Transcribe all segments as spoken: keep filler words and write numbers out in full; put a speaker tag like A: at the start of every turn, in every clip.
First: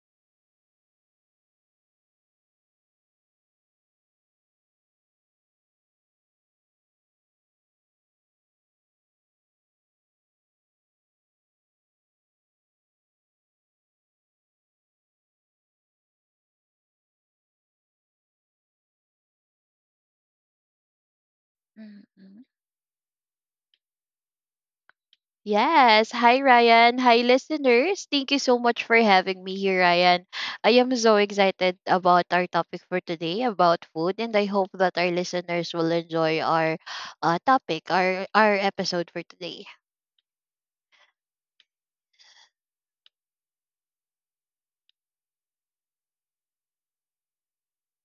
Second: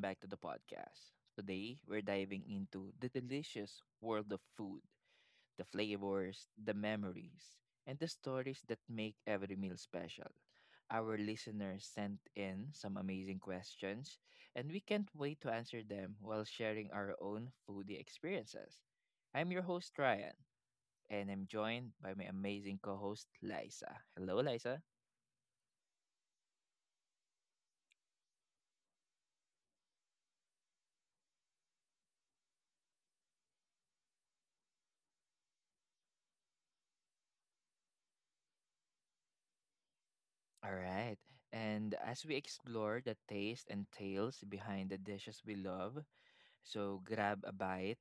A: back to the podcast. Today, we're diving into the delicious world of food, the flavors, the memories, and the stories that make every meal special. Our listeners sent in some amazing questions, and we can't wait to answer them while sharing our own foodie experiences. I'm your host, Ryan, and I'm joined by my
B: Mhm.
A: amazing co host, Liza. Hello, Liza.
B: Yes. Hi, Ryan. Hi, listeners. Thank you so much for having me here, Ryan. I am so excited about our topic for today about food, and I hope that our listeners will enjoy our uh, topic, our, our episode for today.
A: All right. And as we explore the taste and tales behind the dishes we love, so grab a bite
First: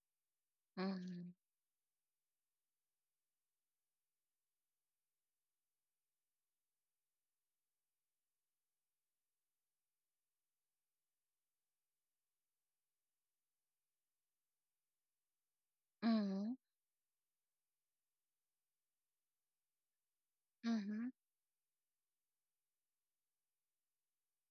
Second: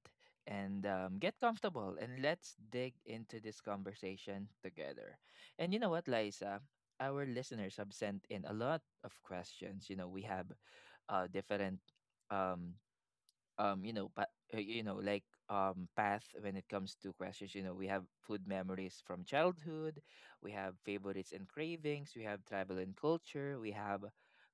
A: and um,
B: Mm-hmm.
A: get comfortable and let's dig into this conversation together. And you know what, Liza? Our listeners have sent in a lot of questions. You know, we have uh, different um, um you know but uh, you know like um path when
B: Mm-hmm.
A: it comes to questions. You know, we have food memories from childhood, we have favorites and cravings, we have travel and culture, we have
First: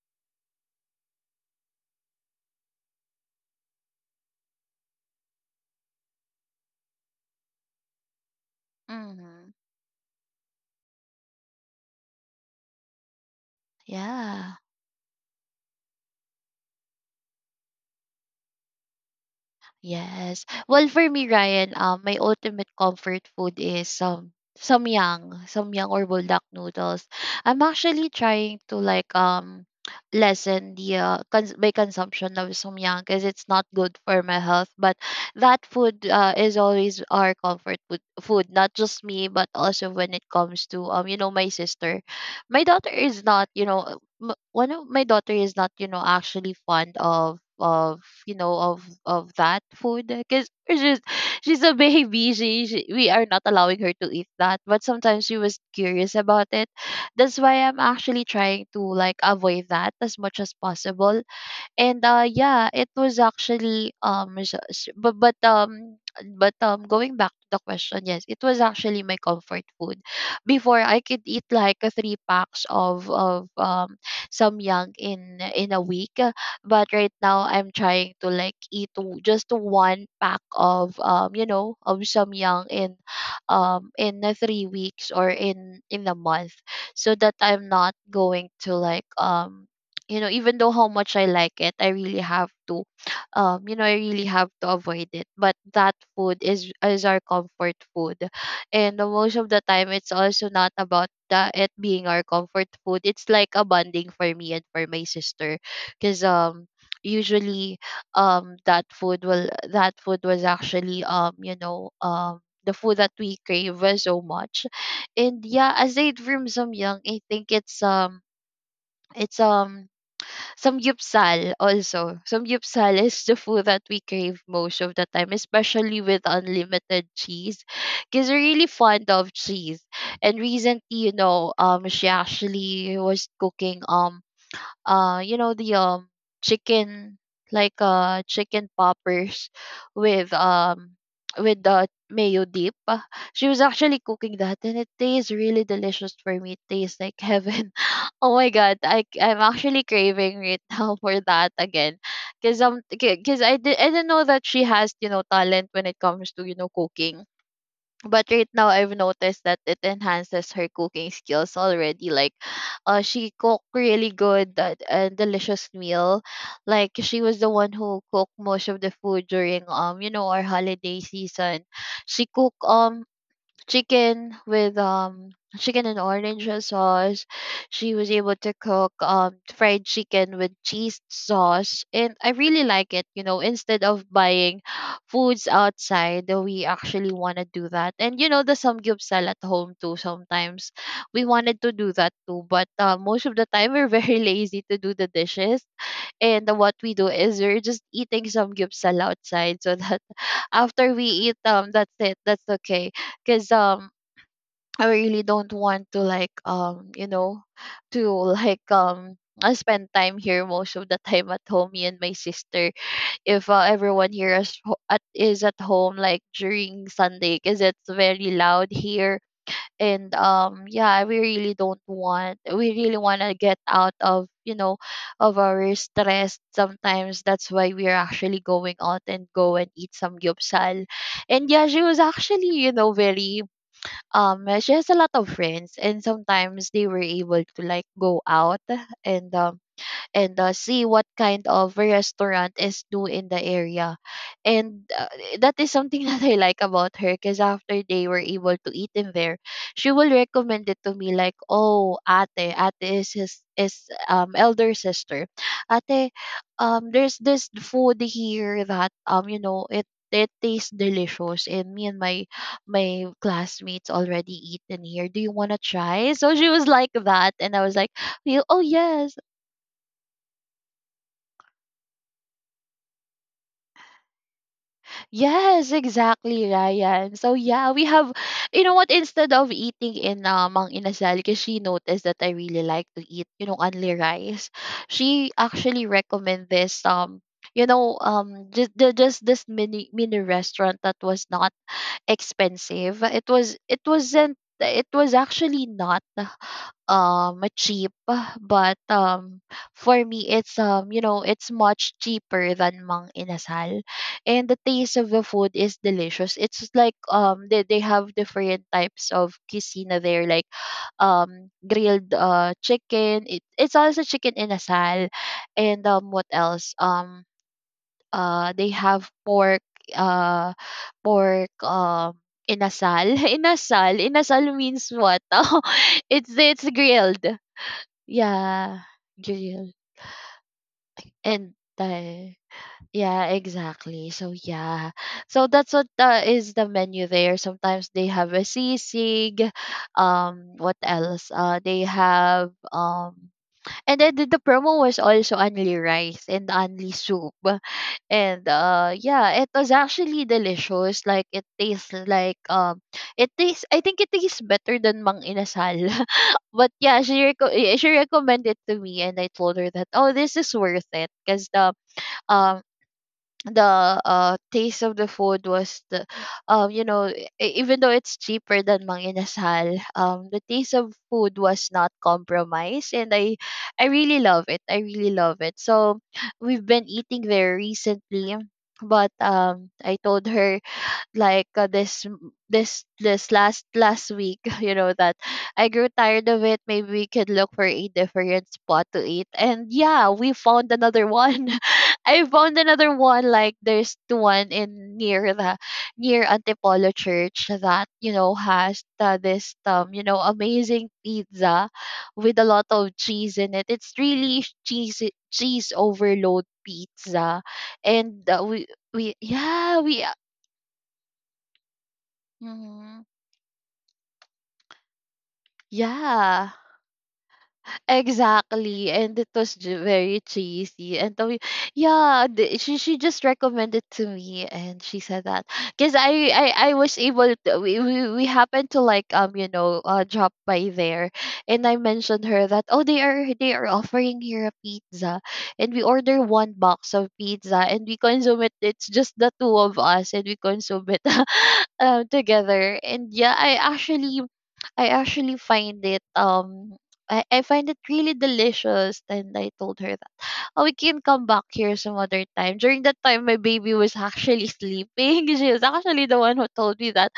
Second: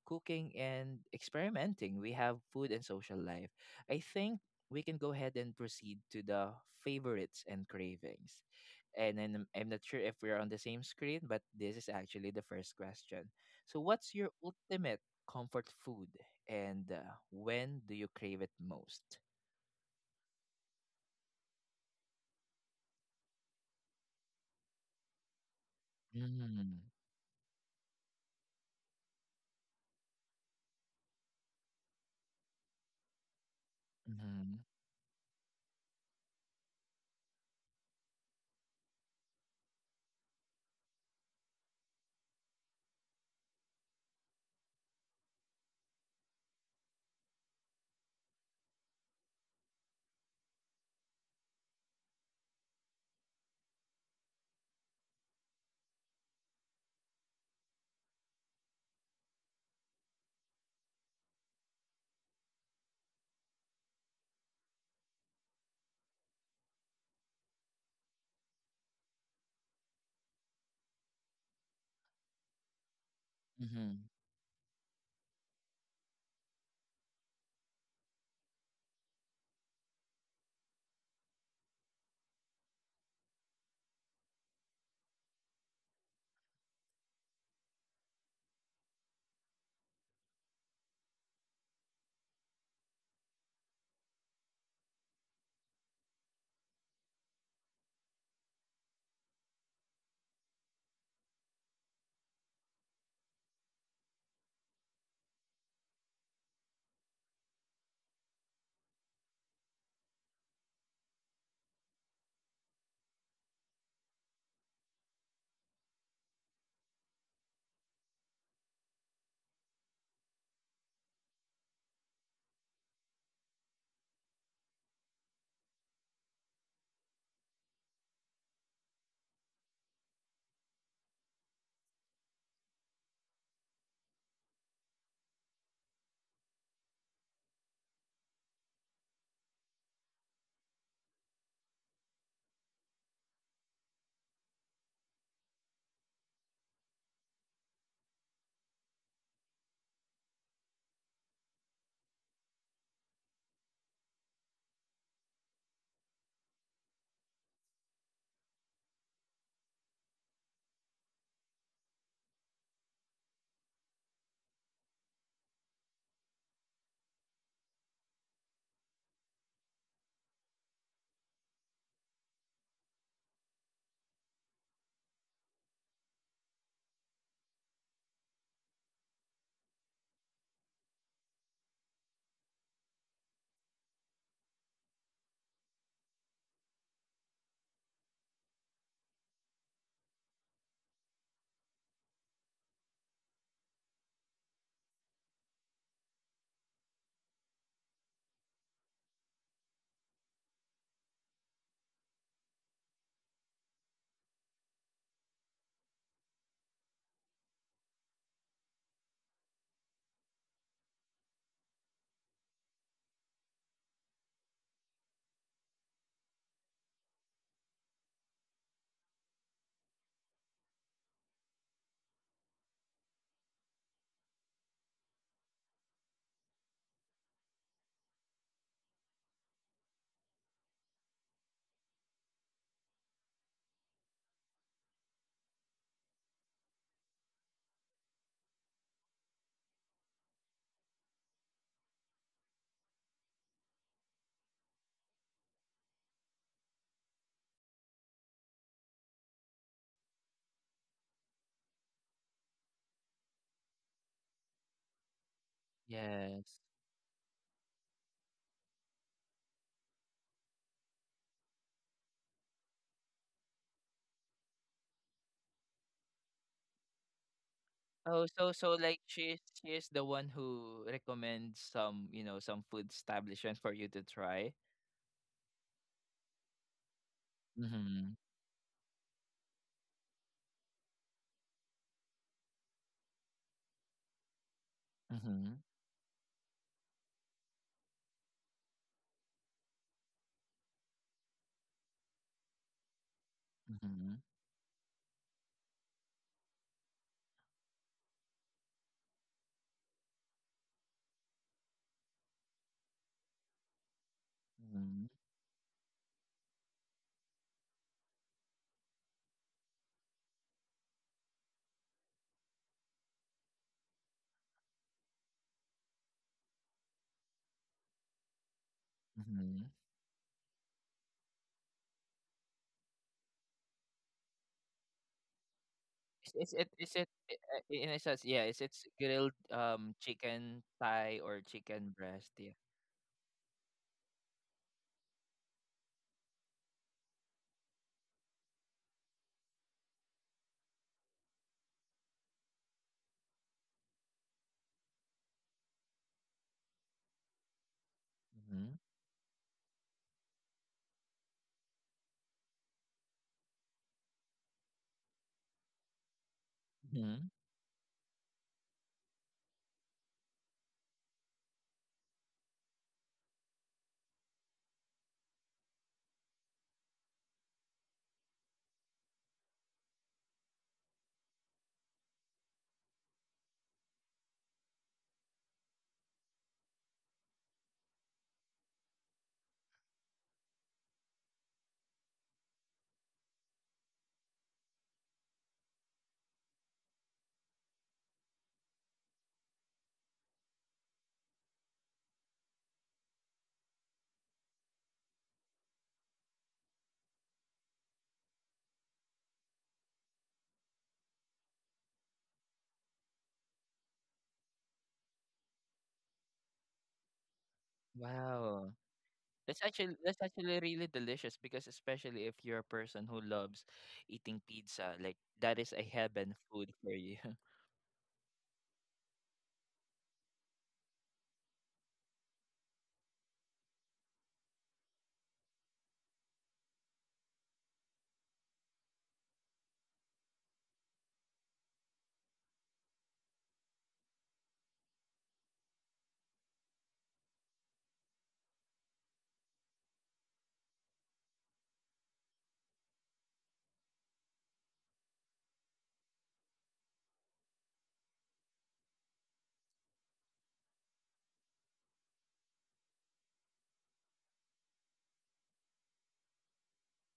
A: cooking and experimenting, we have food and social life. I think we can go ahead and proceed to the favorites and cravings, and then I'm
B: Mm-hmm.
A: I'm not sure if we're on the same screen, but this is actually the first question. So, what's your
B: Yeah.
A: ultimate comfort food and uh, when do you crave it most?
B: Yes. Well, for me, Ryan, um, my ultimate comfort food is um samyang, samyang or buldak
A: Mm.
B: noodles. I'm actually trying to like um lessen the uh, cons- my consumption of samyang because it's not good for my
A: Mm-hmm.
B: health. But that food uh, is always our comfort food, food, not just me, but also when it comes to um you know my sister. My daughter is not you know m- one of my daughter is not you know actually fond of of you know of of that food because she's she's a baby she, she we are not allowing her to eat that, but sometimes she was curious about it. That's why I'm actually trying to like avoid that as much as possible. And, uh, yeah, it was actually, um, s- s- but, but, um, but, um, going back to the question, yes, it was actually my comfort food. Before, I could eat like uh, three packs of, of,
A: Mm-hmm.
B: um, samyang in, in a week. uh, But right now, I'm trying to like eat w- just one pack of, um, you know, of samyang in, um, in uh, three weeks or in, in a month, so that I'm not going to like um you know, even though how much I like it, I really have to um you know, I really have to avoid it. But that food is is our comfort food. And the most of the time it's also not about that it being our comfort food, it's like a bonding for me and for my sister, because um usually um that food will that food was actually um you know um the food that we crave uh, so much. And yeah, aside from some young, I think it's um it's um samgyupsal also. Samgyupsal is the food that we crave most of the time, especially with unlimited cheese. Because we're really fond of cheese. And recently, you know, um, she actually was cooking um uh you know the um chicken, like uh chicken poppers with um with the mayo dip. Uh, She was actually cooking that and it tastes really delicious for me. It tastes like heaven. Oh my god, I I'm actually craving right now for that again. Cause um, cause I did I didn't know that she has you know talent when it comes to you know cooking, but right now I've noticed that it enhances her cooking skills already. Like, uh, she cooked really good that and delicious meal. Like she was the one who cooked most of the food during um you know our holiday season. She cooked um chicken with um chicken and orange sauce. She was able to cook um fried chicken with cheese sauce, and I really like it. You know, instead of buying foods outside, uh, we actually want to do that. And you know, the samgyeopsal at home too. Sometimes we wanted to do that too, but uh, most of the time we're very lazy to do the dishes. And what we do is we're just eating some gyupsal outside, so that after we eat um that's it. That's okay. Cause um I really don't want to like um you know to like um I spend time here most of the time at home, me and my sister, if uh, everyone here is ho- at is at home, like during Sunday, because it's very loud here. And um yeah, we really don't want we really want to get out of you know of our stress sometimes. That's why we're actually going out and go and eat some gyupsal. And yeah, she was actually you know very um she has a lot of friends, and sometimes they were able to like go out and um and uh, see what kind of restaurant is new in the area. And uh, that is something that I like about her, because after they were able to eat in there, she will recommend it to me like, oh, ate, ate is his is um elder sister. Ate,
A: Yes.
B: um, there's this food here that um, you know, it it tastes delicious and me and my my classmates already eaten here. Do you wanna try? So she was like that and I was like,
A: Oh,
B: "Yo-
A: so
B: oh
A: so like
B: yes,
A: she's she is the one who recommends some, you know, some food establishment for you to try.
B: yes, exactly, Ryan. So yeah, we have,
A: Mm-hmm.
B: you know what? Instead of eating in uh, Mang Inasal, because she noticed that I really like to eat, you know, only rice. She
A: Mm-hmm.
B: actually recommended this um, you know, um, just the, just this mini mini restaurant that was not expensive. It was it
A: Mm-hmm.
B: wasn't. It was actually not um cheap, but um for me it's um you know it's much cheaper than Mang Inasal. And the taste
A: Mm-hmm.
B: of the food is delicious. It's like um they, they have different types of cuisine there, like um grilled uh chicken, it, it's also chicken inasal. And um what else, um uh they have pork,
A: Mm-hmm.
B: uh pork um inasal. Inasal, inasal means what? it's
A: Is, is
B: it's
A: it is it
B: grilled.
A: uh, in a sense? Yeah, is
B: Yeah,
A: it's grilled
B: grill
A: um chicken thigh or
B: and
A: chicken breast?
B: Thai.
A: Yeah.
B: Yeah, exactly. So yeah, so that's what uh, is the menu there. Sometimes they have a sisig. Um, what else? Uh, they have um, and then the the promo was also only rice and only soup. And
A: Mm-hmm.
B: uh yeah, it was actually delicious. Like it tastes like um it tastes I think it tastes better than Mang Inasal. But yeah, she
A: Mm-hmm.
B: reco- eh, she recommended to me and I told her that oh this is worth it because the um the uh taste of the food was the um you know e- e, even though it's cheaper than Mang Inasal, um the taste of food was not compromised. And I I really love it, I really love it. So we've been eating there recently, but um I told her like uh, this m- this this last last week you know that I grew tired of it, maybe we could look for a different spot to eat. And yeah, we found another one. I found another one, like there's the one in near the near Antipolo church that you know has the, this um you know amazing pizza with a lot of cheese in it. It's really cheese cheese overload pizza. And uh, we
A: Wow.
B: we
A: That's
B: yeah
A: actually
B: we uh,
A: that's actually really delicious, because especially if you're a
B: Mhm.
A: person who loves eating pizza, like that is a heaven
B: Yeah,
A: food for you.
B: exactly, and it was j- very cheesy. And so, yeah, the, she she just recommended to me, and she said that because I, I I was able to, we, we we happened to like um you know uh drop by there, and I mentioned her that oh they are they are offering here a pizza, and we order one box of pizza and we consume it. It's just the two of us, and we consume it um together. And yeah, I actually I actually find it um I, I find it really delicious. And I told her that, oh, we can come back here some other time. During that time, my baby was actually sleeping. She was actually the one who told me that,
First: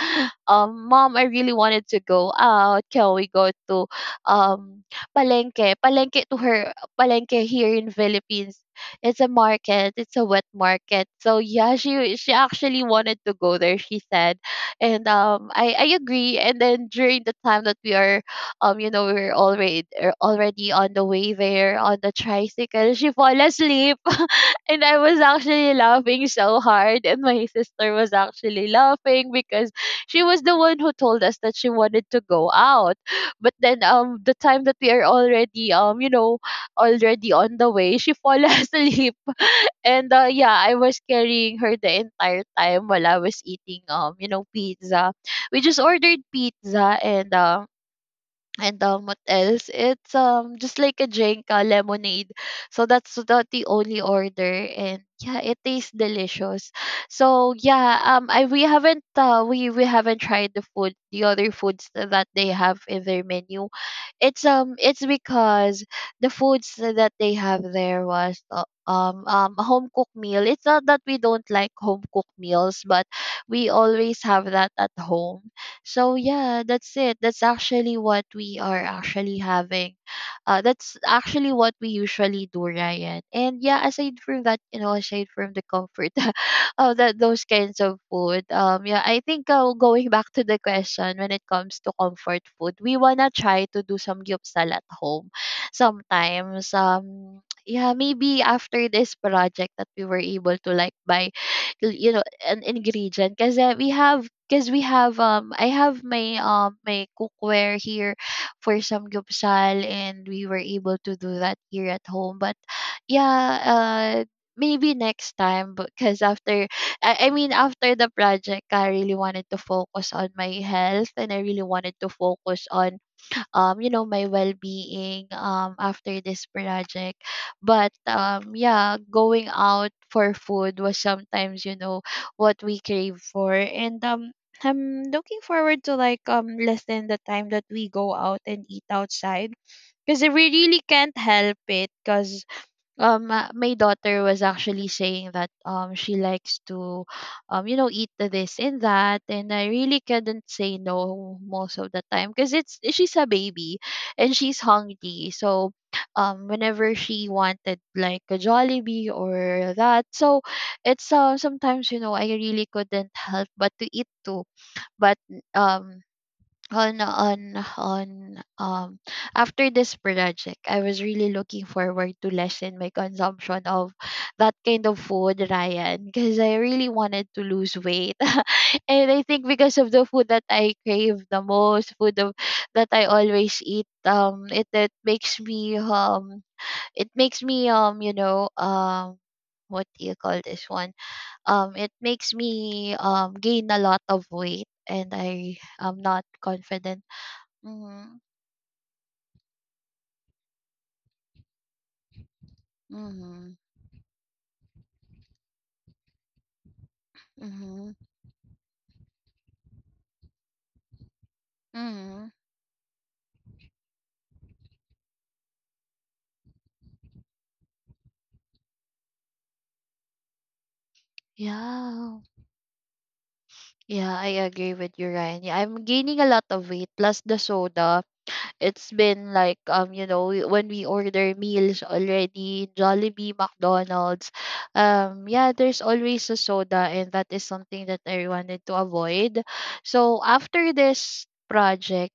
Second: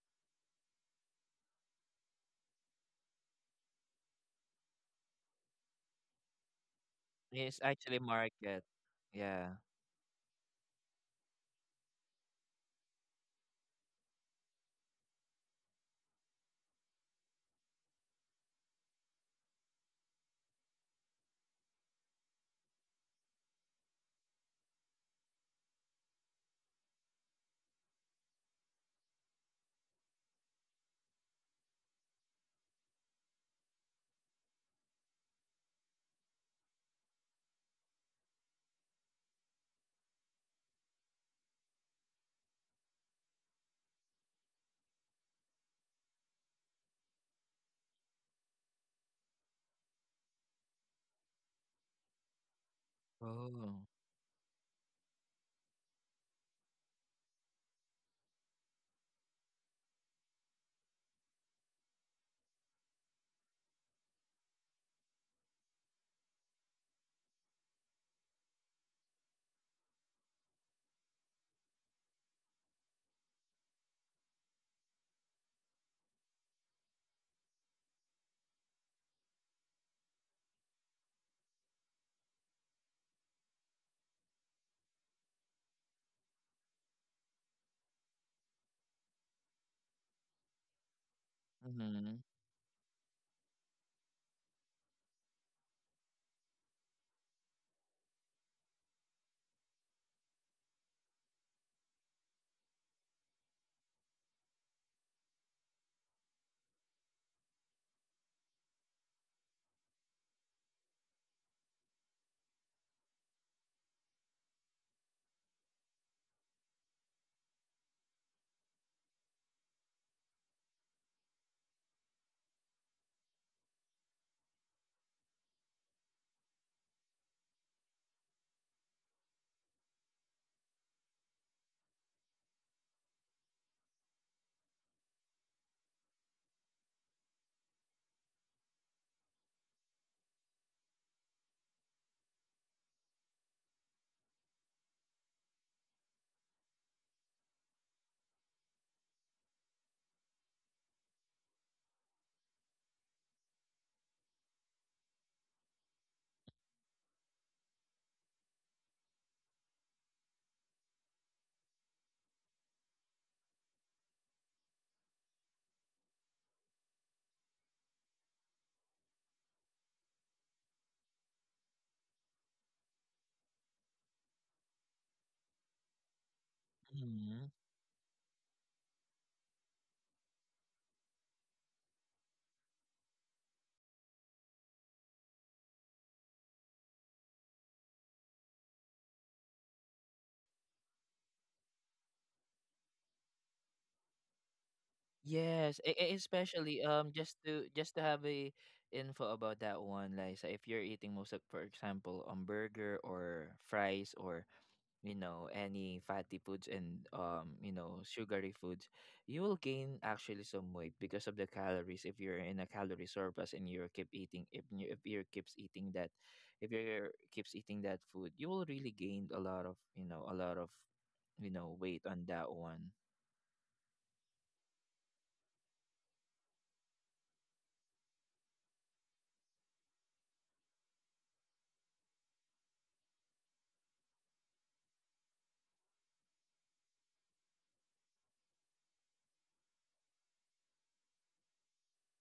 B: um, mom, I really wanted to go out. Can we go to um Palenque? Palenque to her, Palenque
A: It's
B: here in
A: actually
B: Philippines.
A: market.
B: It's a
A: Yeah.
B: market. It's a wet market. So yeah, she she actually wanted to go there. She said, and um, I I agree. And then during the time that we are um you know we were already er, already on the way there on the tricycle, she fall asleep. And I was actually laughing so hard and my sister was actually laughing because she was the one who told us that she wanted to go out. But then um the time that we are already um you know already on the way, she fall asleep. And uh, yeah, I was carrying her the entire time while I was eating um you know pizza. We just ordered pizza and um and um, what else? It's um just like a drink, a lemonade. So that's the the
A: Oh.
B: only order, and yeah, it tastes delicious. So yeah, um, I we haven't uh we we haven't tried the food, the other foods tha- that they have in their menu. It's um it's because the foods that they have there was uh, um um a home cooked meal. It's not that we don't like home cooked meals, but we always have that at home. So yeah, that's it. That's actually what we are actually having. Uh, that's actually what we usually do, Ryan. And yeah, aside from that, you know, aside from the comfort of that those kinds of food, um, yeah, I think uh, going back to the question when it comes to
A: Mm-hmm.
B: comfort food, we wanna try to do some gyupsal at home sometimes. Um, yeah, maybe after this project that we were able to like buy l- you know, an ingredient. Cause uh, we have, because we have um I have my um my cookware here for some gyupsal, and we were able to do that here at home. But yeah, uh maybe next time, because after I, I mean after the project I really wanted to focus on my health, and I really wanted to focus on um you know, my well-being um after this project. But um yeah, going out for food was sometimes, you know, what we crave for. And um I'm looking forward to like um lessen the time that we go out and eat outside, because we really can't help it. Because um uh, my daughter was actually saying that um she likes to um you know, eat this and that, and I really couldn't say no most of the time, because it's, she's a baby and she's hungry. So um whenever she wanted like a Jollibee or that, so it's uh, sometimes, you know, I really couldn't help but to eat too. But um on on on um after this project I was really looking forward to lessen my consumption of that kind of food, Ryan, because I really wanted to
A: Mm-hmm.
B: lose weight. And I think because of the food that I crave the most, food of, that I always eat, um it, it makes me um it makes me um you know, um what do you call this one, um it makes me um gain a lot of weight, and I
A: Yes, e-
B: am
A: e-
B: not
A: especially
B: confident.
A: um just to just to
B: Mhm,
A: have a info about that one, Liza. If you're eating most of, for example, um burger or
B: mhm,
A: fries or you know any fatty foods and um you
B: mhm,
A: know sugary foods, you will gain actually some weight because of the calories if
B: mhm.
A: you're in a calorie surplus and you keep eating. If you if you keeps eating that, if you keeps eating that food, you will really gain a lot of, you know, a lot of, you know, weight
B: Yeah.
A: on that one.
B: Yeah, I agree with you, Ryan. Yeah, I'm gaining a lot of weight, plus the soda. It's been like, um, you know, we- when we order meals already, Jollibee, McDonald's, um, yeah, there's always a soda, and that is something that I wanted to avoid. So after this project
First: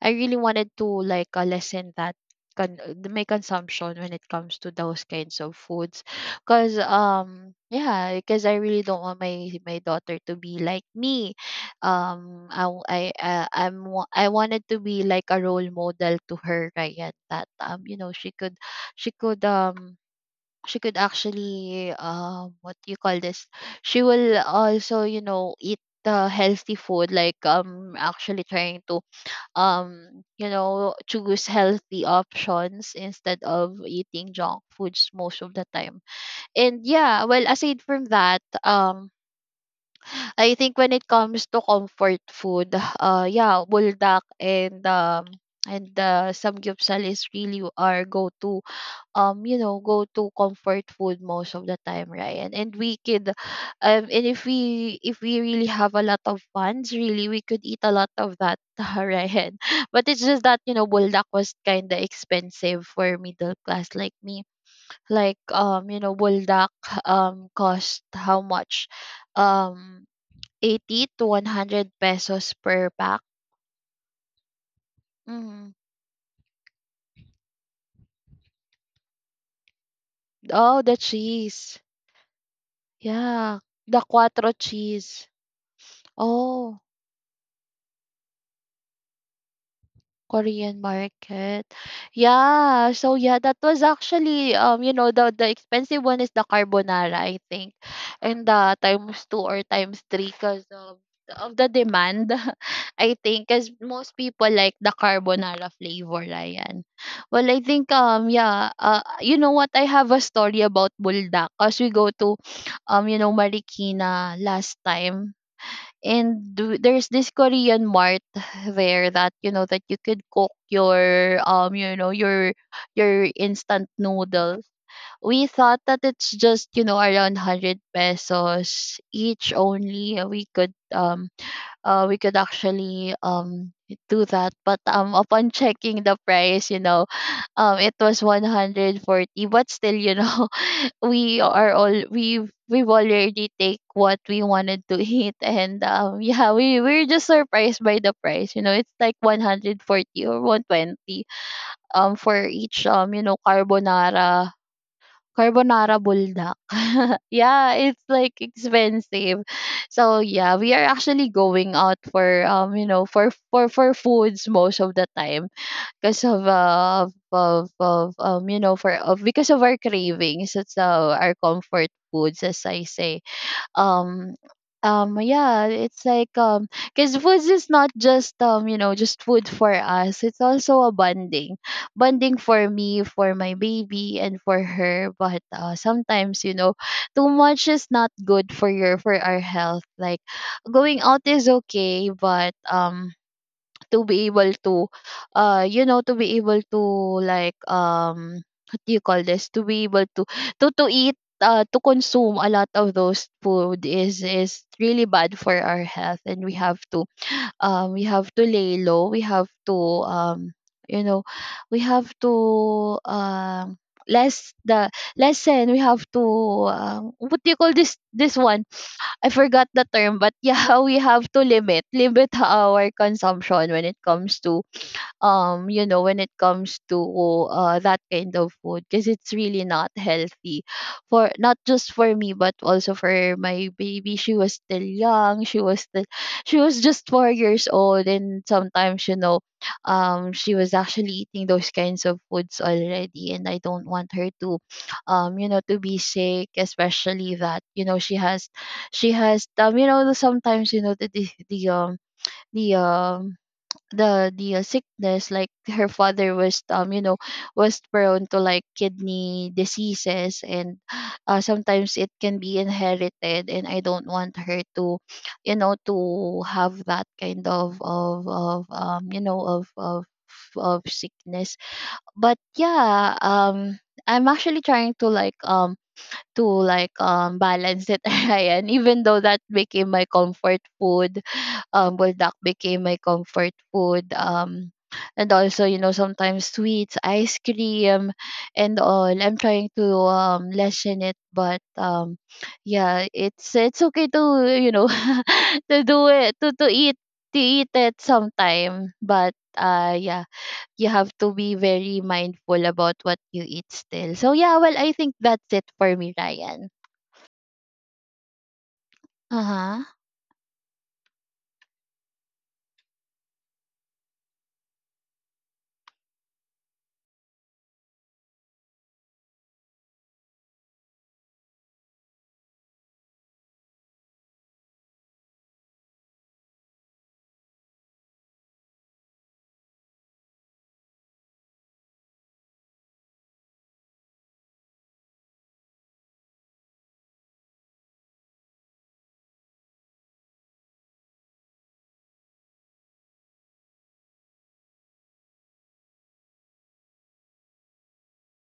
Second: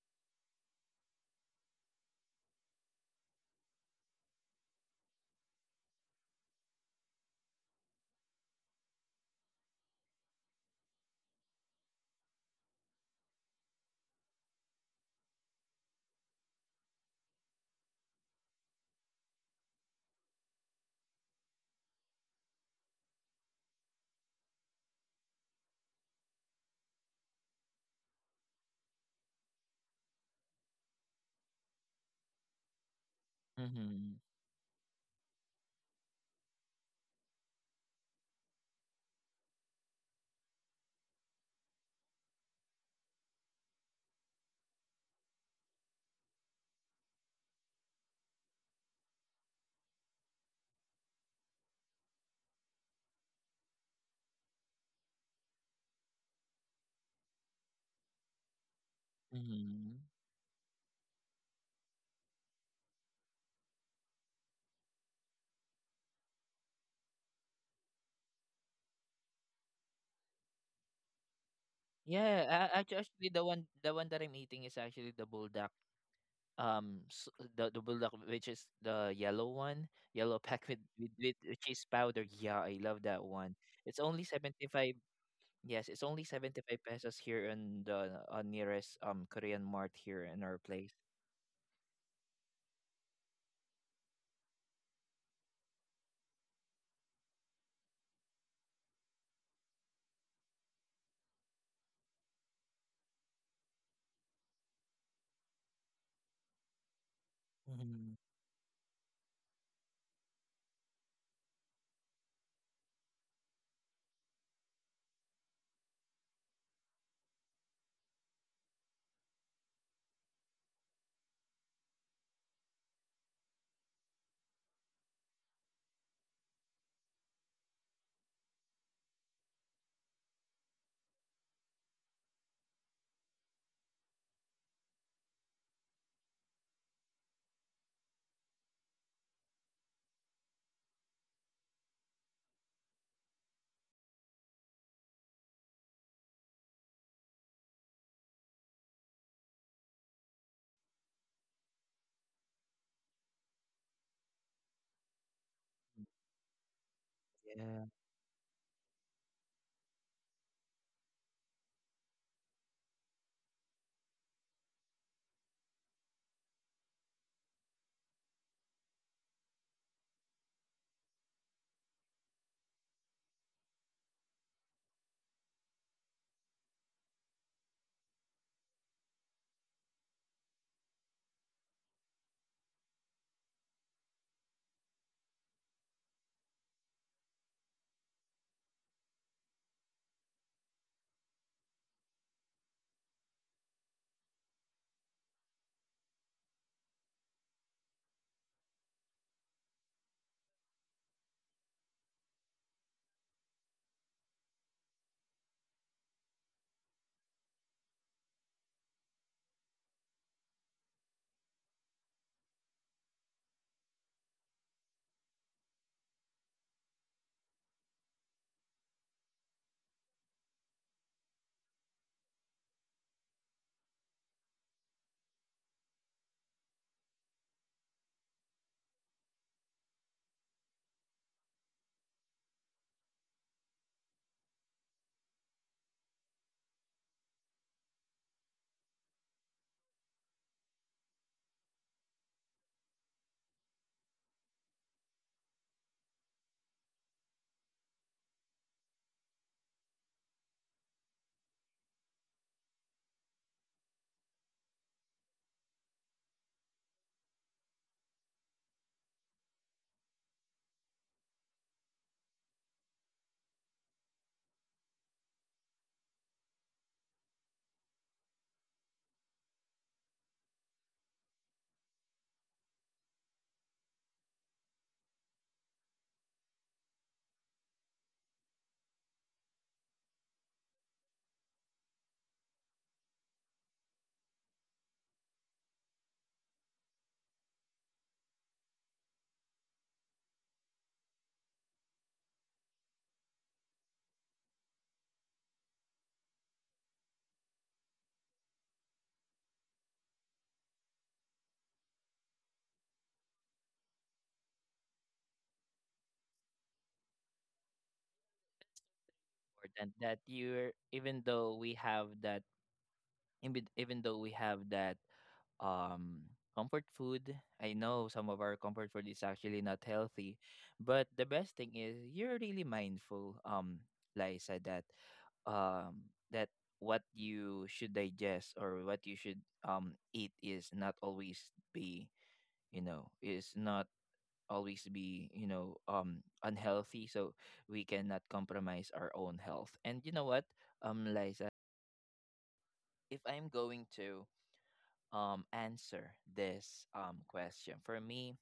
B: I really wanted to like uh, lessen that con- uh, my consumption when it comes to those kinds of foods, because um yeah, because I really don't want my my daughter to be like me. Um I w- I uh, I'm wa- I wanted to be like a role model to her right yet that um you know, she could, she could um she could actually um what do you call this, she will also, you know, eat the healthy food, like um actually trying to um you know, choose healthy options instead of
A: Mm-hmm.
B: eating junk foods most of the time. And yeah, well, aside from that, um I think when it comes to comfort food, uh yeah, buldak and um and uh, samgyupsal is really our go-to, um you know, go to comfort food most of the time, right? And and we could, um and if we, if we really have a lot of funds, really we could eat a lot of that. Right?
A: Mm-hmm.
B: But it's just that, you know, buldak was kind of expensive for middle class like me. Like, um you know, buldak um cost how much, um eighty to one hundred
A: Yeah,
B: pesos
A: a-
B: per
A: act-
B: pack.
A: actually the one the one that I'm eating is actually the bulldog,
B: Mm.
A: um s the the bulldog, which is the yellow one, yellow pack with,
B: Oh, the
A: with with with
B: cheese.
A: cheese powder. Yeah, I love that one.
B: Yeah,
A: It's
B: the
A: only
B: quattro
A: seventy-five.
B: cheese.
A: Yes, it's only
B: Oh,
A: seventy-five pesos here in the uh, nearest um korean mart here in our
B: Korean
A: place.
B: market. Yeah, so yeah, that was actually, um, you know, the the expensive one is the carbonara, I think. And uh, times two or times three because of, of the demand. I think, because most people like the carbonara flavor, Ryan. Well, I think,
A: Hmm.
B: um, yeah, uh, you know what, I have a story about buldak because we go to, um, you know, Marikina last time. And do- there's this Korean mart there that, you know, that you could cook your um you know, your your instant noodles. We thought that it's just, you know, around hundred pesos each only. uh, We could um uh we could actually um do that. But um upon checking the price, you know, um it was one hundred forty, but still, you know, we are all, we've, we've already take what we wanted to eat. And um yeah, we, we're just surprised by the price, you know. It's like one hundred forty or one twenty, um for each, um you know, carbonara, carbonara buldak. Yeah,
A: Yeah.
B: it's like expensive. So yeah, we are actually going out for um you know, for, for for foods most of the time, because of, uh, of of um you know, for of because of our cravings. It's uh, our comfort foods, as I say. um um yeah, it's like, um because foods is not just, um you know, just food for us, it's also a bonding, bonding for me, for my baby and for her. But uh, sometimes, you know, too much is not good for your, for our health. Like, going out is okay, but um to be able to uh you know, to be able to, like, um what do you call this, to be able to, to to eat, uh, to consume a lot of those food is is really bad for our health, and we have to um we have to lay low, we have to, um you know, we have to um less the, lessen, we have to um what do you call this this one, I forgot the term, but yeah, we have to limit, limit our consumption when it comes to um you know, when it comes to uh, that kind of food, because it's really not healthy. For not just for me, but also for my baby, she was still young, she was still, she was just four years old. And sometimes, you know, um she was actually eating those kinds of foods already, and I don't want her to um you know, to be sick, especially that, you know, she has, she has um you know, sometimes, you know, the the, the um the um the the uh, sickness, like her father was, um you know, was prone to like kidney diseases, and uh, sometimes it can be inherited, and I don't want her to, you know, to have that kind of of of um you know, of of of sickness. But yeah, um I'm actually trying to like um to like, um balance it. Ryan, even though that became my comfort food, um, buldak became my comfort food. Um, and also, you know, sometimes sweets, ice cream, and all. I'm trying to, um, lessen it, but um, yeah, it's it's okay to, you know, to do it, to to eat, to eat it sometime. But uh, yeah, you have to be very mindful about what you eat still. So yeah, well, I think that's it for me, Ryan. Uh huh.
A: Important that you're even though we have that in bit- even though we have that um comfort food, I know some of our comfort food is actually not healthy, but the best thing is you're really mindful, um Liza, that um that what you should digest or what you should um eat is not always be, you know, is not always be, you know, um unhealthy. So we cannot compromise our own health. And you know what, um Liza? If I'm going to um answer this um question for me,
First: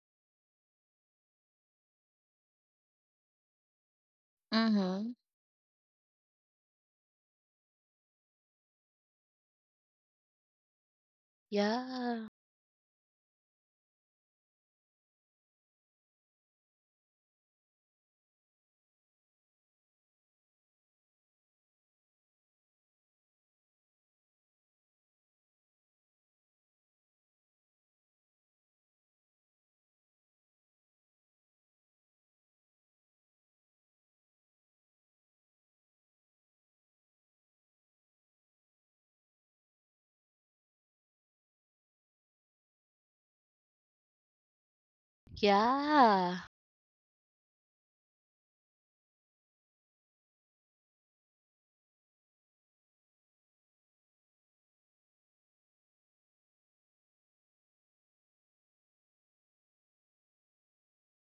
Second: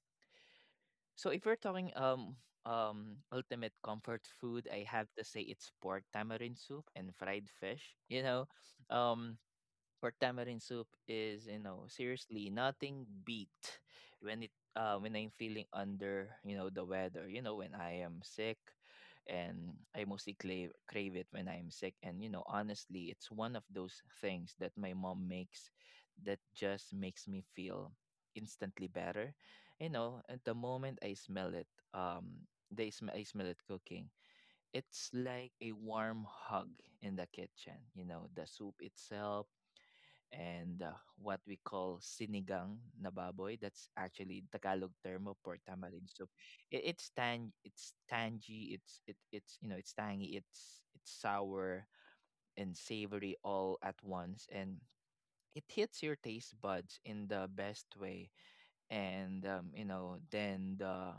A: so if we're talking um um ultimate comfort food, I have
B: Mhm.
A: to say it's pork tamarind soup and fried fish, you know, um or tamarind soup is, you know,
B: Yeah.
A: seriously nothing beat when it uh, when I'm feeling under, you know, the weather, you know, when I am sick. And I mostly crave, crave it when I'm sick, and you know, honestly, it's one of those things that my mom makes that just makes me feel instantly better. You know, at the moment I smell it, um they sm- I smell it cooking, it's like a warm hug in the kitchen, you know, the soup itself. And uh, what we call sinigang na baboy. That's actually Tagalog term for tamarind soup.
B: Yeah.
A: It, it's tang, it's tangy, it's it it's you know, it's tangy, it's it's sour and savory all at once, and it hits your taste buds in the best way. And um, you know, then the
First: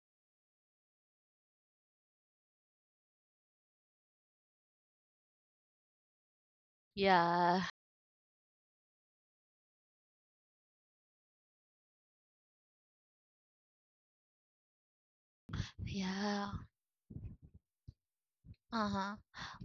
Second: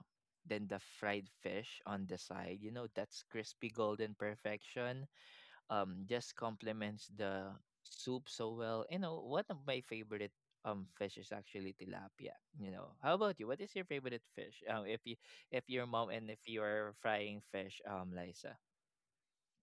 A: then the fried fish on the side, you know, that's crispy golden perfection, um just complements the
B: Yeah.
A: soup so well. You know, one of my favorite um fish is actually tilapia. You know, how about you? What is your favorite fish? Um, if you if your mom and if
B: Yeah.
A: you are frying fish, um, Liza,
B: Uh-huh.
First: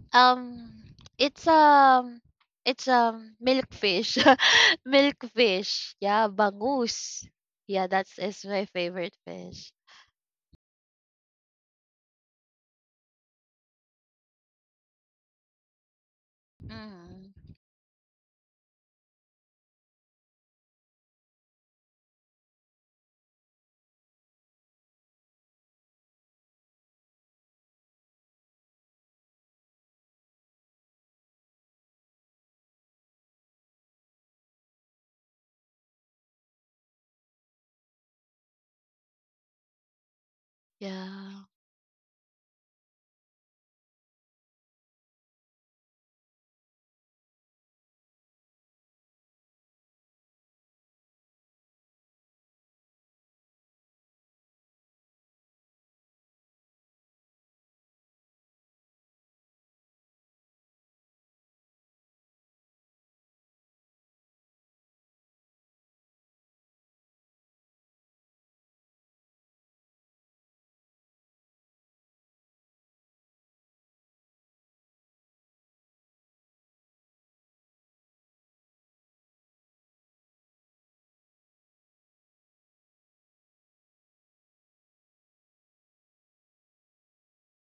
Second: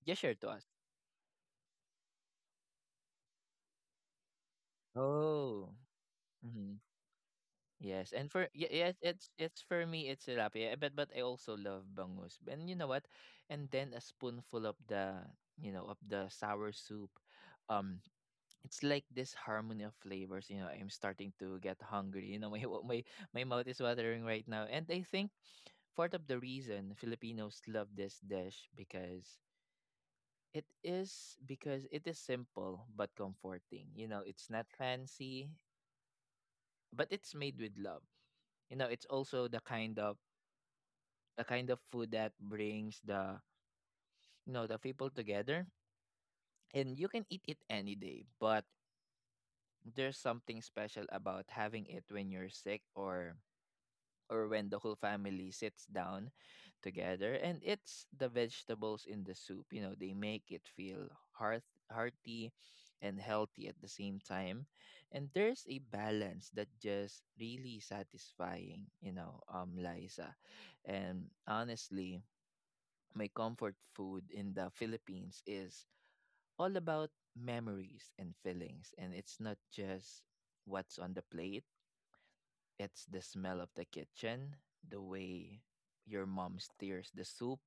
A: just share to us.
B: Um it's um it's um milkfish.
A: Oh.
B: Milkfish. Yeah,
A: Mm-hmm.
B: bangus. Yeah,
A: Yes,
B: that's
A: and
B: is
A: for
B: my
A: ye- yes,
B: favorite
A: it's it's
B: fish.
A: for me it's tilapia, but but I also love bangus. And you know what? And then a spoonful of the, you know, of the sour soup,
B: Mm.
A: um, it's like this harmony of flavors. You know, I'm starting to get hungry, you know, my wa- my my mouth is watering right now, and I think part of the reason Filipinos love this dish, because it is because it is simple but comforting. You know, it's not fancy but it's made with love. You know, it's also the kind of, the
B: Yeah.
A: kind of food that brings the, you know, the people together. And you can eat it any day, but there's something special about having it when you're sick, or or when the whole family sits down together. And it's the vegetables in the soup, you know, they make it feel hearth- hearty and healthy at the same time. And there's a balance that just really satisfying, you know, um, Liza. And honestly, my comfort food in the Philippines is all about memories and feelings, and it's not just what's on the plate. It's the smell of the kitchen, the way your mom steers the soup,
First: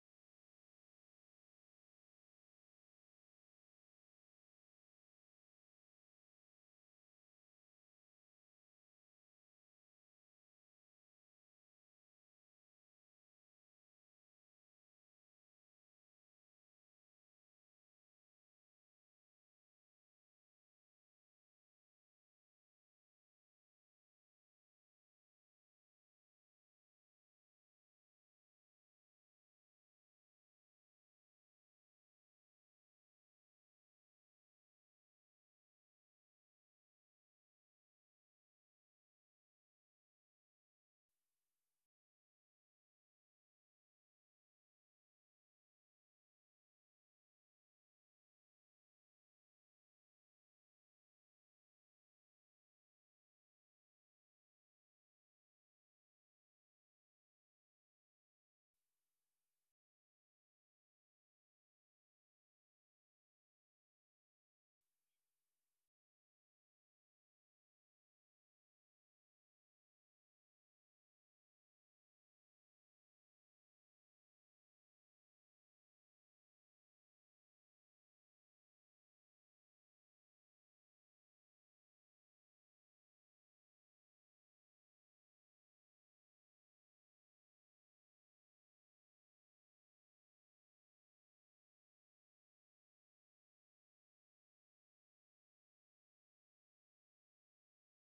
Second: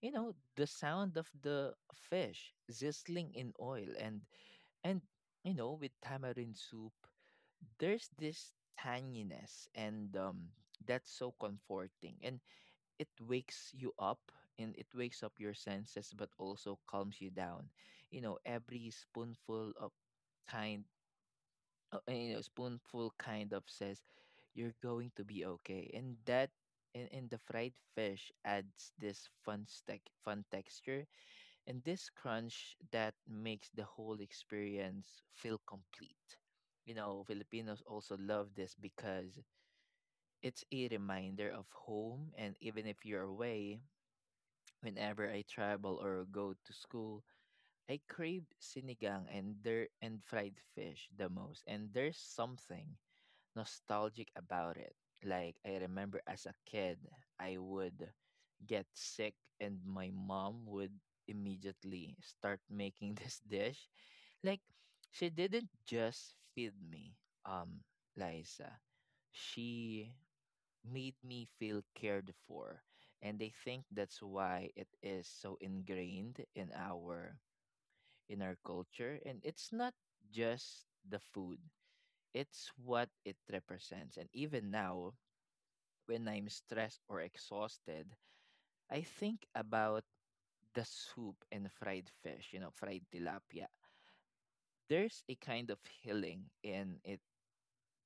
A: you know, the sound of the fish sizzling in oil. and and you know, with tamarind soup, there's this tanginess, and um that's so comforting, and it wakes you up, and it wakes up your senses but also calms you down. You know, every spoonful of kind uh, you know, spoonful kind of says you're going to be okay. And that and, and the fried fish adds this fun stack fun texture and this crunch that makes the whole experience feel complete. You know, Filipinos also love this because it's a reminder of home, and even if you're away, whenever I travel or go to school, I crave sinigang and there and fried fish the most. And there's something nostalgic about it. Like I remember as a kid, I would get sick and my mom would immediately start making this dish. Like she didn't just feed me, um, Liza. She made me feel cared for. And I think that's why it is so ingrained in our in our culture. And it's not just the food. It's what it represents. And even now, when I'm stressed or exhausted, I think about the soup and fried fish, you know, fried tilapia. There's a kind of healing in it,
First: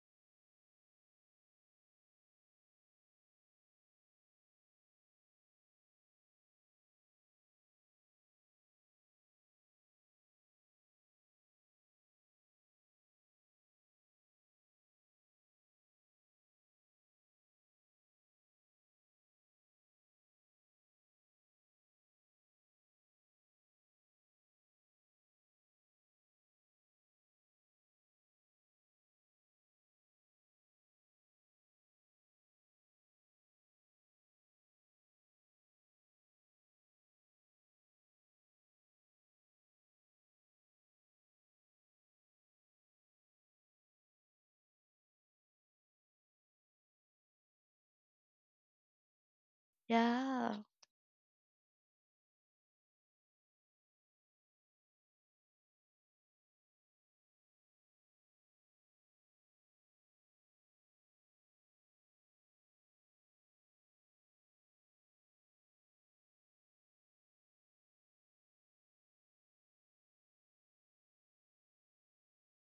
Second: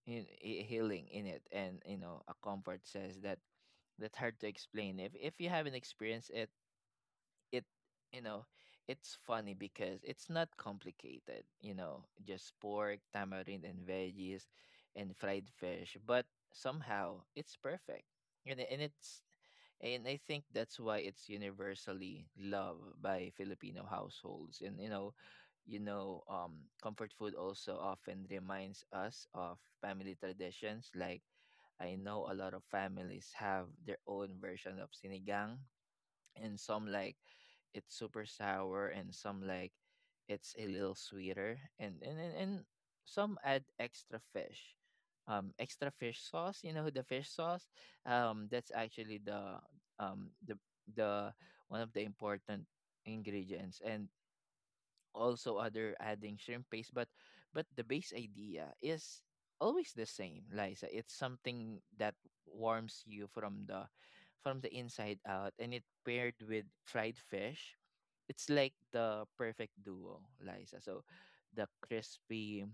A: in, a healing in it. And, you know, a comfort says that that's hard to explain. If, if you haven't experienced it, it, you know, it's funny because it's not complicated. You know, just pork tamarind and veggies and fried fish, but somehow it's perfect. And, and it's and I think that's why it's universally loved by Filipino households. And you know, you know, um comfort food also often reminds us of family traditions. Like I know a lot of families have their own version of sinigang, and some like it's super sour, and some like it's a little sweeter, and and and, and some add extra fish, um extra fish sauce. You know, the fish sauce, um that's actually the um the
B: Yeah.
A: the one of the important ingredients, and also other adding shrimp paste. But but the base idea is always the same, Liza. It's something that warms you from the, from the inside out, and it paired with fried fish, it's like the perfect duo, Liza. So the crispy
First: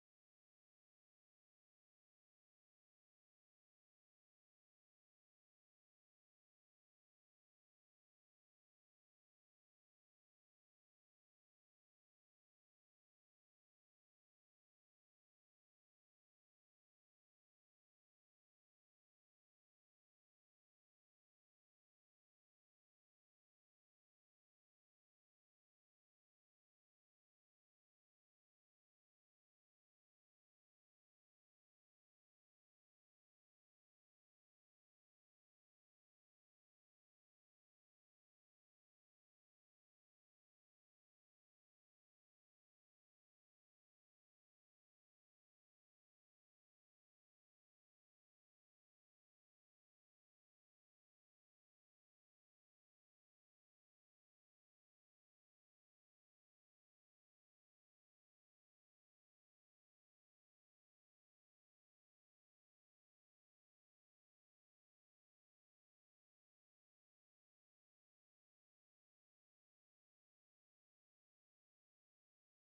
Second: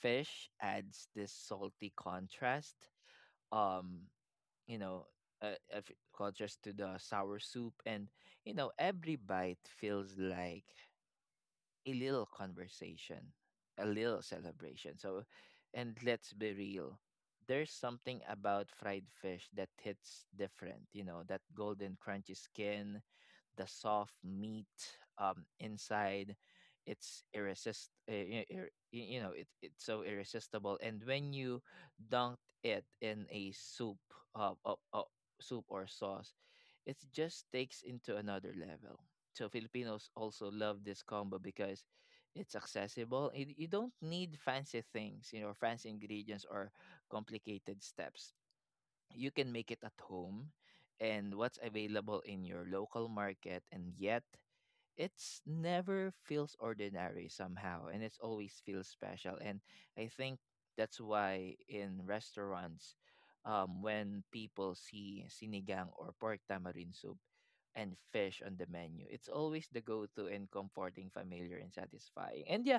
A: fish adds this salty contrast, um you know, uh, uh, contrast to the sour soup. And you know, every bite feels like a little conversation, a little celebration. So, and let's be real, there's something about fried fish that hits different, you know, that golden crunchy skin, the soft meat, um, inside. It's irresist, uh, I- ir- y- you know, it, it's so irresistible. And when you dunk it in a soup, uh, uh, uh, soup or sauce, it just takes into another level. So Filipinos also love this combo because it's accessible. And you don't need fancy things, you know, fancy ingredients or complicated steps. You can make it at home and what's available in your local market, and yet it's never feels ordinary somehow, and it's always feels special. And I think that's why in restaurants, um, when people see sinigang or pork tamarind soup and fish on the menu, it's always the go-to and comforting, familiar, and satisfying. And yeah,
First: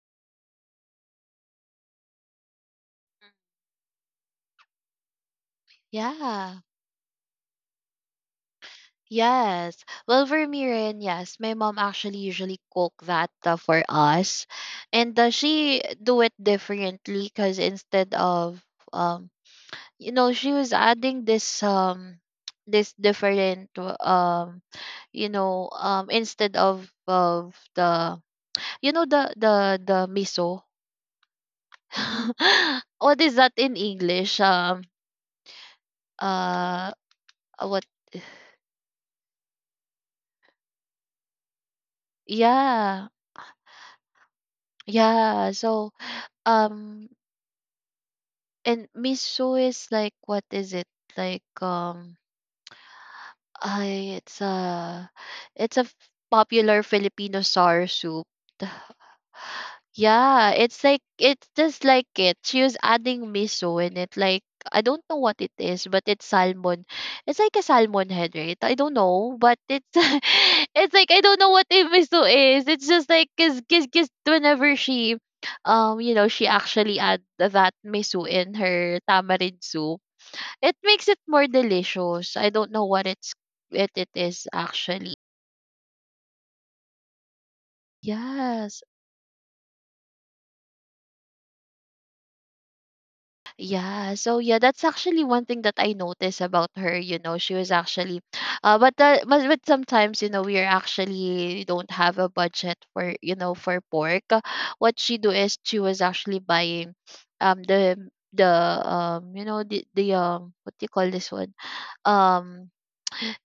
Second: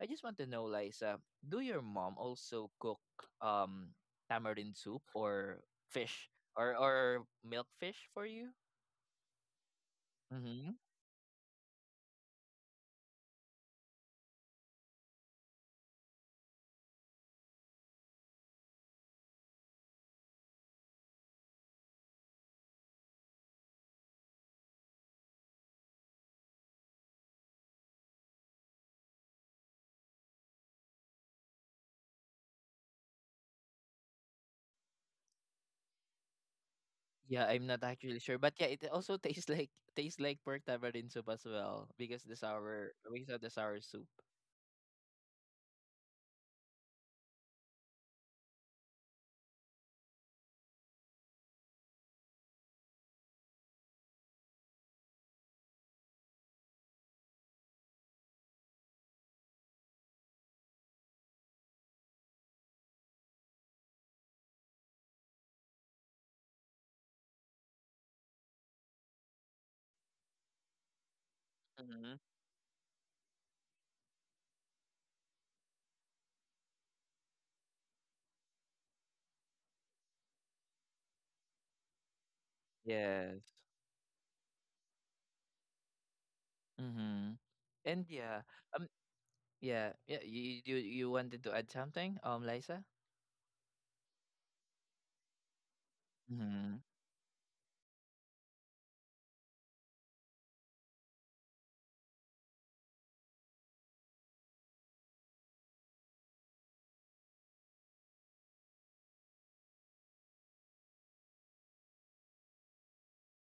A: I just want to know, Liza, do your mom also cook um, tamarind soup or fish
B: Yeah.
A: or or milk fish for you?
B: Yes. Well, for me
A: Mm-hmm.
B: rin, yes. My mom actually usually cook that, uh, for us. And uh, she do it differently, because instead of um you know, she was adding this um this different, um you know, um instead of of the, you know, the the the miso, what is that in english, um uh
A: Yeah, I'm not
B: what.
A: actually sure, but yeah, it also tastes like tastes like pork tamarind soup as well because the sour,
B: Yeah,
A: because of the sour soup.
B: yeah, so um and miso is like, what is it, like, um I it's a, it's a popular filipino sour soup. Yeah, it's like, it's just like it. She was adding miso in it. Like, I don't know what it is, but it's salmon. It's like a salmon head, right? I don't know, but it's it's like, I don't know what a
A: Mm-hmm.
B: miso is. It's just like, cause, cause, 'cause whenever she, um you know, she actually add that miso in her tamarind soup, it makes it more delicious. I don't know what it's,
A: Yes.
B: it it is actually.
A: Mm-hmm. And yeah,
B: Yes.
A: um, yeah, yeah. You you you wanted to add something, um, Liza?
B: Yeah, so yeah, that's actually one thing that I noticed about
A: Mm-hmm.
B: her. You know, she was actually, uh, but uh, but, but sometimes, you know, we are actually don't have a budget for, you know, for pork. Uh, What she do is she was actually buying, um, the the um you know, the the um what do you call this one, um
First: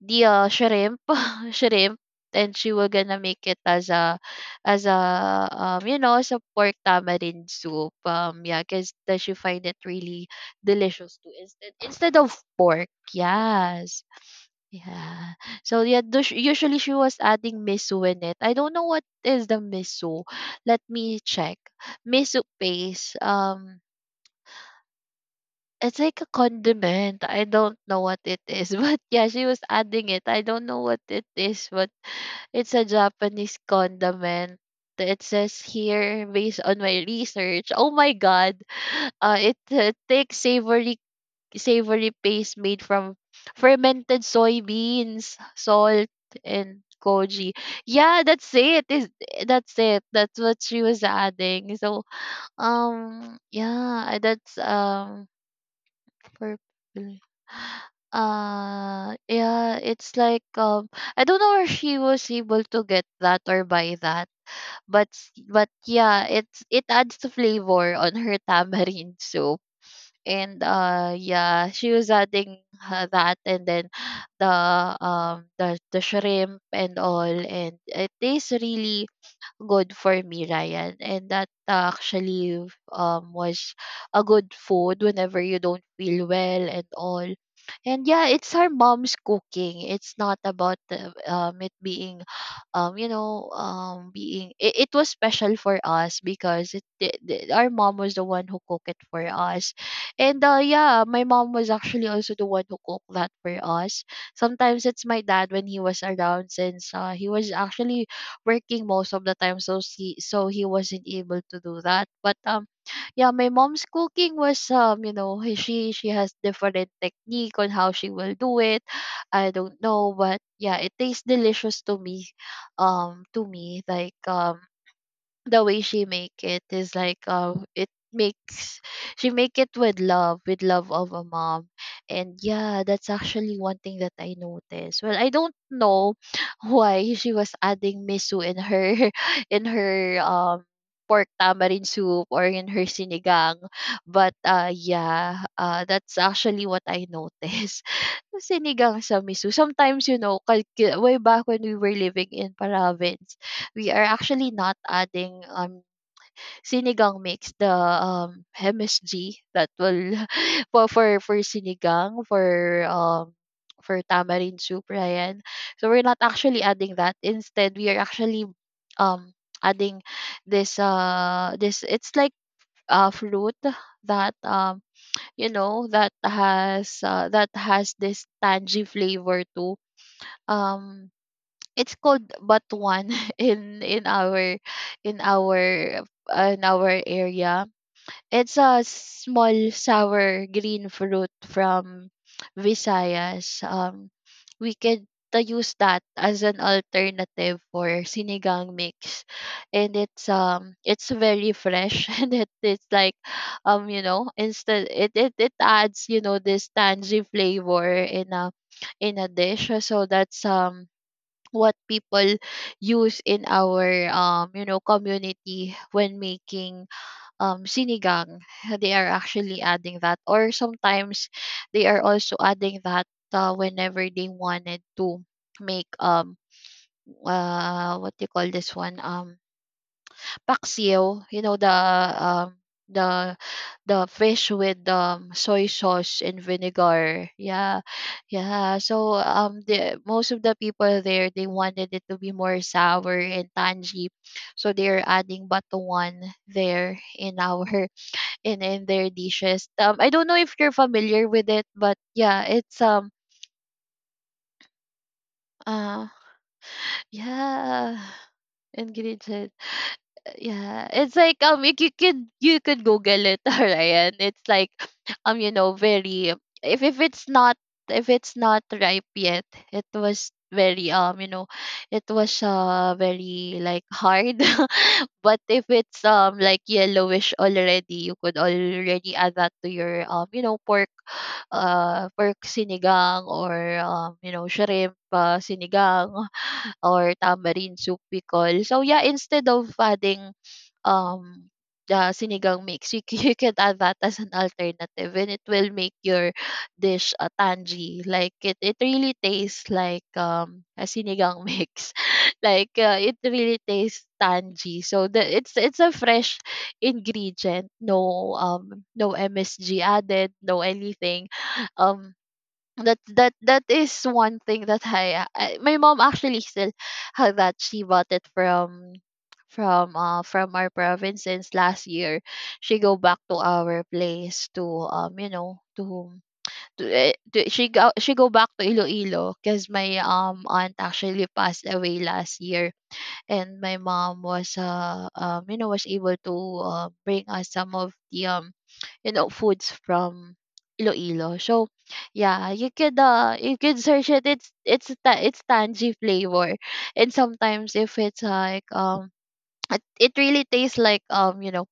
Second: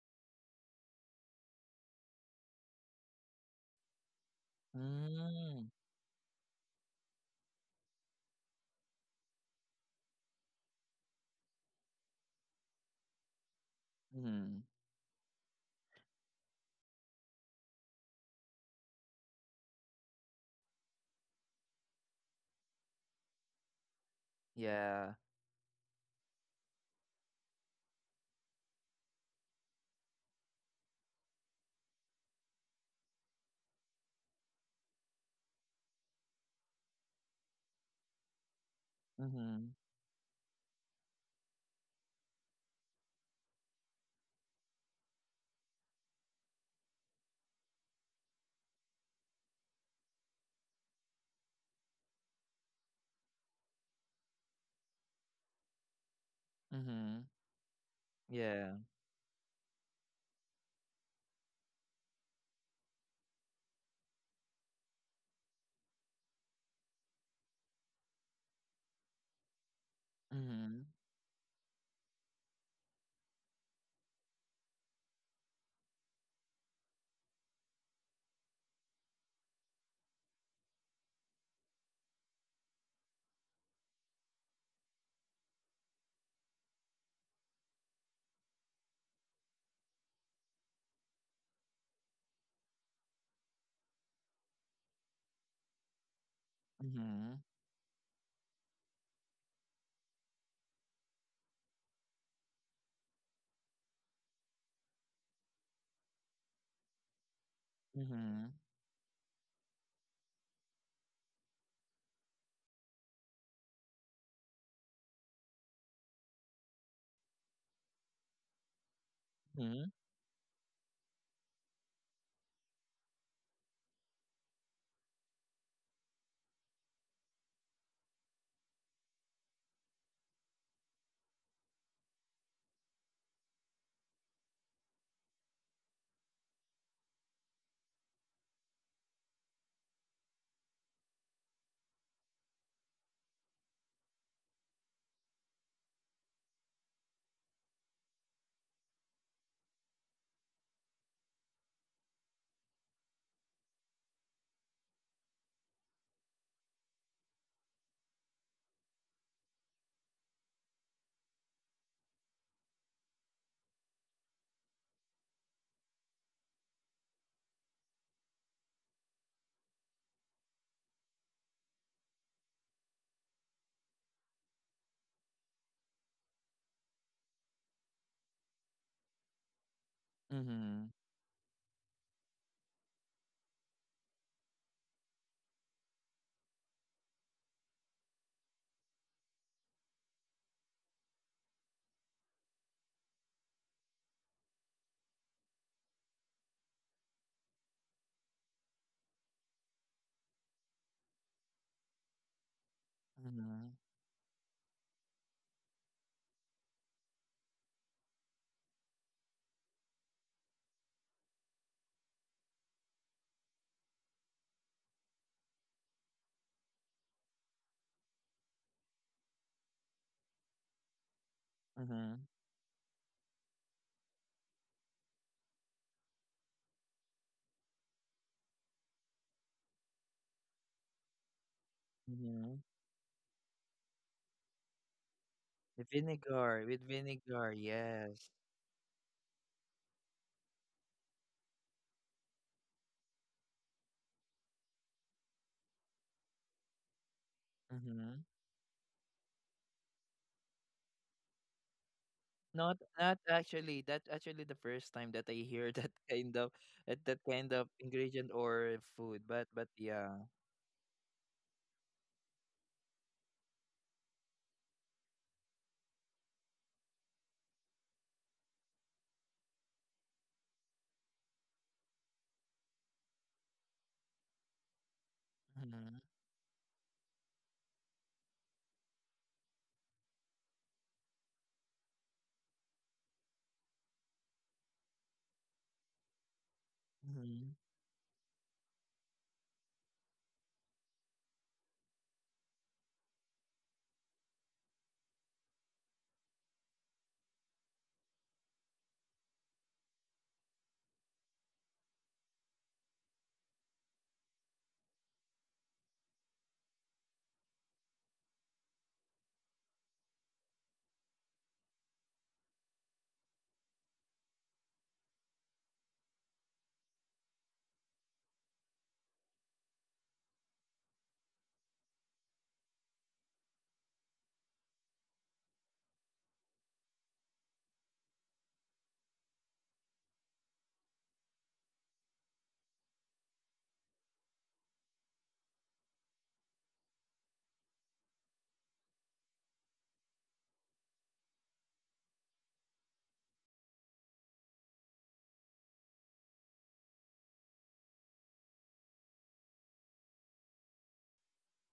B: the uh, shrimp, shrimp, and she will gonna make it as a, as a,
A: Mm-hmm.
B: um you know, as a pork tamarind soup. Um yeah, because that, she find it really delicious too, instead, instead of pork. Yes,
A: Mm-hmm.
B: yeah. So yeah, dus- usually she was adding miso in it. I don't know what is the miso, let me check. Miso paste, um
A: Yeah.
B: it's like a condiment. I don't know what it is, but yeah, she was adding it. I don't know what it is, but it's a Japanese condiment. It says here, based on my research. Oh my god. Uh, it
A: Mm-hmm.
B: uh, takes savory, savory paste made from fermented soybeans, salt, and koji. Yeah, that's it. Is that's it. That's what she was adding. So um yeah, that's um Purple.
A: Mm-hmm. Yeah.
B: Uh yeah, it's like um I don't know if she was able to get that or buy that. But s- but yeah, it's it adds the flavor on her tamarind soup. And
A: Mm-hmm.
B: uh yeah, she was adding uh, that, and then the um the the shrimp and all, and it tastes really good for me, Ryan. And that uh, actually um was a good food whenever you don't feel well and all. And yeah, it's our mom's cooking. It's not about the, um it being um you know um being it, it was special for us because it, the
A: Mm-hmm.
B: the- our mom was the one who cooked it for us. And uh yeah my mom was actually also the one who cooked that for us sometimes. It's my dad when he was around, since uh, he was actually
A: Mm-hmm.
B: working most of the time, so he so he wasn't able to do that. But um yeah my mom's cooking was um you know he- she she has different technique on how she will do it. I don't
A: Mm-hmm.
B: know, but yeah, it tastes delicious to me. um to me like um the way she make it is like um it makes she make it with love, with love of a mom. And yeah, that's actually one thing that I noticed. Well, I don't know why she was adding miso in her in her um pork tamarind soup, or in her sinigang. But uh yeah uh that's actually what I noticed. Sinigang sa miso. Sometimes, you know, kalki- way back when we were living in province, we are actually not adding um sinigang mix, the um M S G that will for for for sinigang, for um for tamarind soup, Ryan. So we're not actually adding that. Instead, we are actually um adding this uh this it's like uh fruit that um you know that has uh, that has this tangy flavor too.
A: Mm-hmm.
B: um it's called Batuan in in our in our uh, in our area. It's a small sour green fruit from Visayas. Um, we could uh, use that as an alternative for sinigang mix, and it's um it's very fresh and it, it's like
A: Mm-hmm.
B: um you know instead it, it it adds, you know, this tangy flavor in a in a dish. So that's um what people use in our um you know community when making um sinigang. They are actually adding that, or sometimes they are
A: Mm-hmm.
B: also adding that uh, whenever they wanted to make um uh what do you call this one, um paksiw, you know, the
A: Mm-hmm.
B: um the the fish with um soy
A: The
B: sauce and
A: vinegar, with
B: vinegar.
A: vinegar,
B: Yeah.
A: yes.
B: Yeah. So um the most of the people there, they wanted it to be more sour and tangy. So they're adding batuan there, in our
A: Mm-hmm.
B: in in their dishes. Um I don't know if you're familiar with it, but yeah,
A: Not
B: it's um
A: not actually. That's actually the first time that I hear that
B: uh
A: kind of that that kind of
B: yeah.
A: ingredient or food. But
B: Ingredient.
A: but yeah.
B: Yeah, it's like um, you, you could you could Google it, Ryan. It's like um, you know, very if if it's not, if it's not ripe yet, it was very um, you know, it was uh very like hard. But if it's
A: Mm-hmm.
B: um like yellowish already, you could already add that to your um, you know, pork uh pork sinigang, or um, you know, shrimp uh, sinigang, or
A: Mm-hmm.
B: tamarind soup, we call. So yeah, instead of adding um the sinigang mix, you, c- you can add that as an alternative, and it will make your dish uh, tangy. Like it, it really tastes like um a sinigang mix. Like uh, it really tastes tangy. So the it's it's a fresh ingredient. No um no M S G added, no anything. Um that that that is one thing that I, I my mom actually still had. That she bought it from from uh from our province. Since last year, she go back to our place to um you know to to, eh, to she go she go back to Iloilo, because my um aunt actually passed away last year, and my mom was uh um you know, was able to uh, bring us some of the um you know foods from Iloilo. So yeah, you could uh you could search it. It's it's ta- it's tangy flavor, and sometimes if it's like um it, it really tastes like um you know,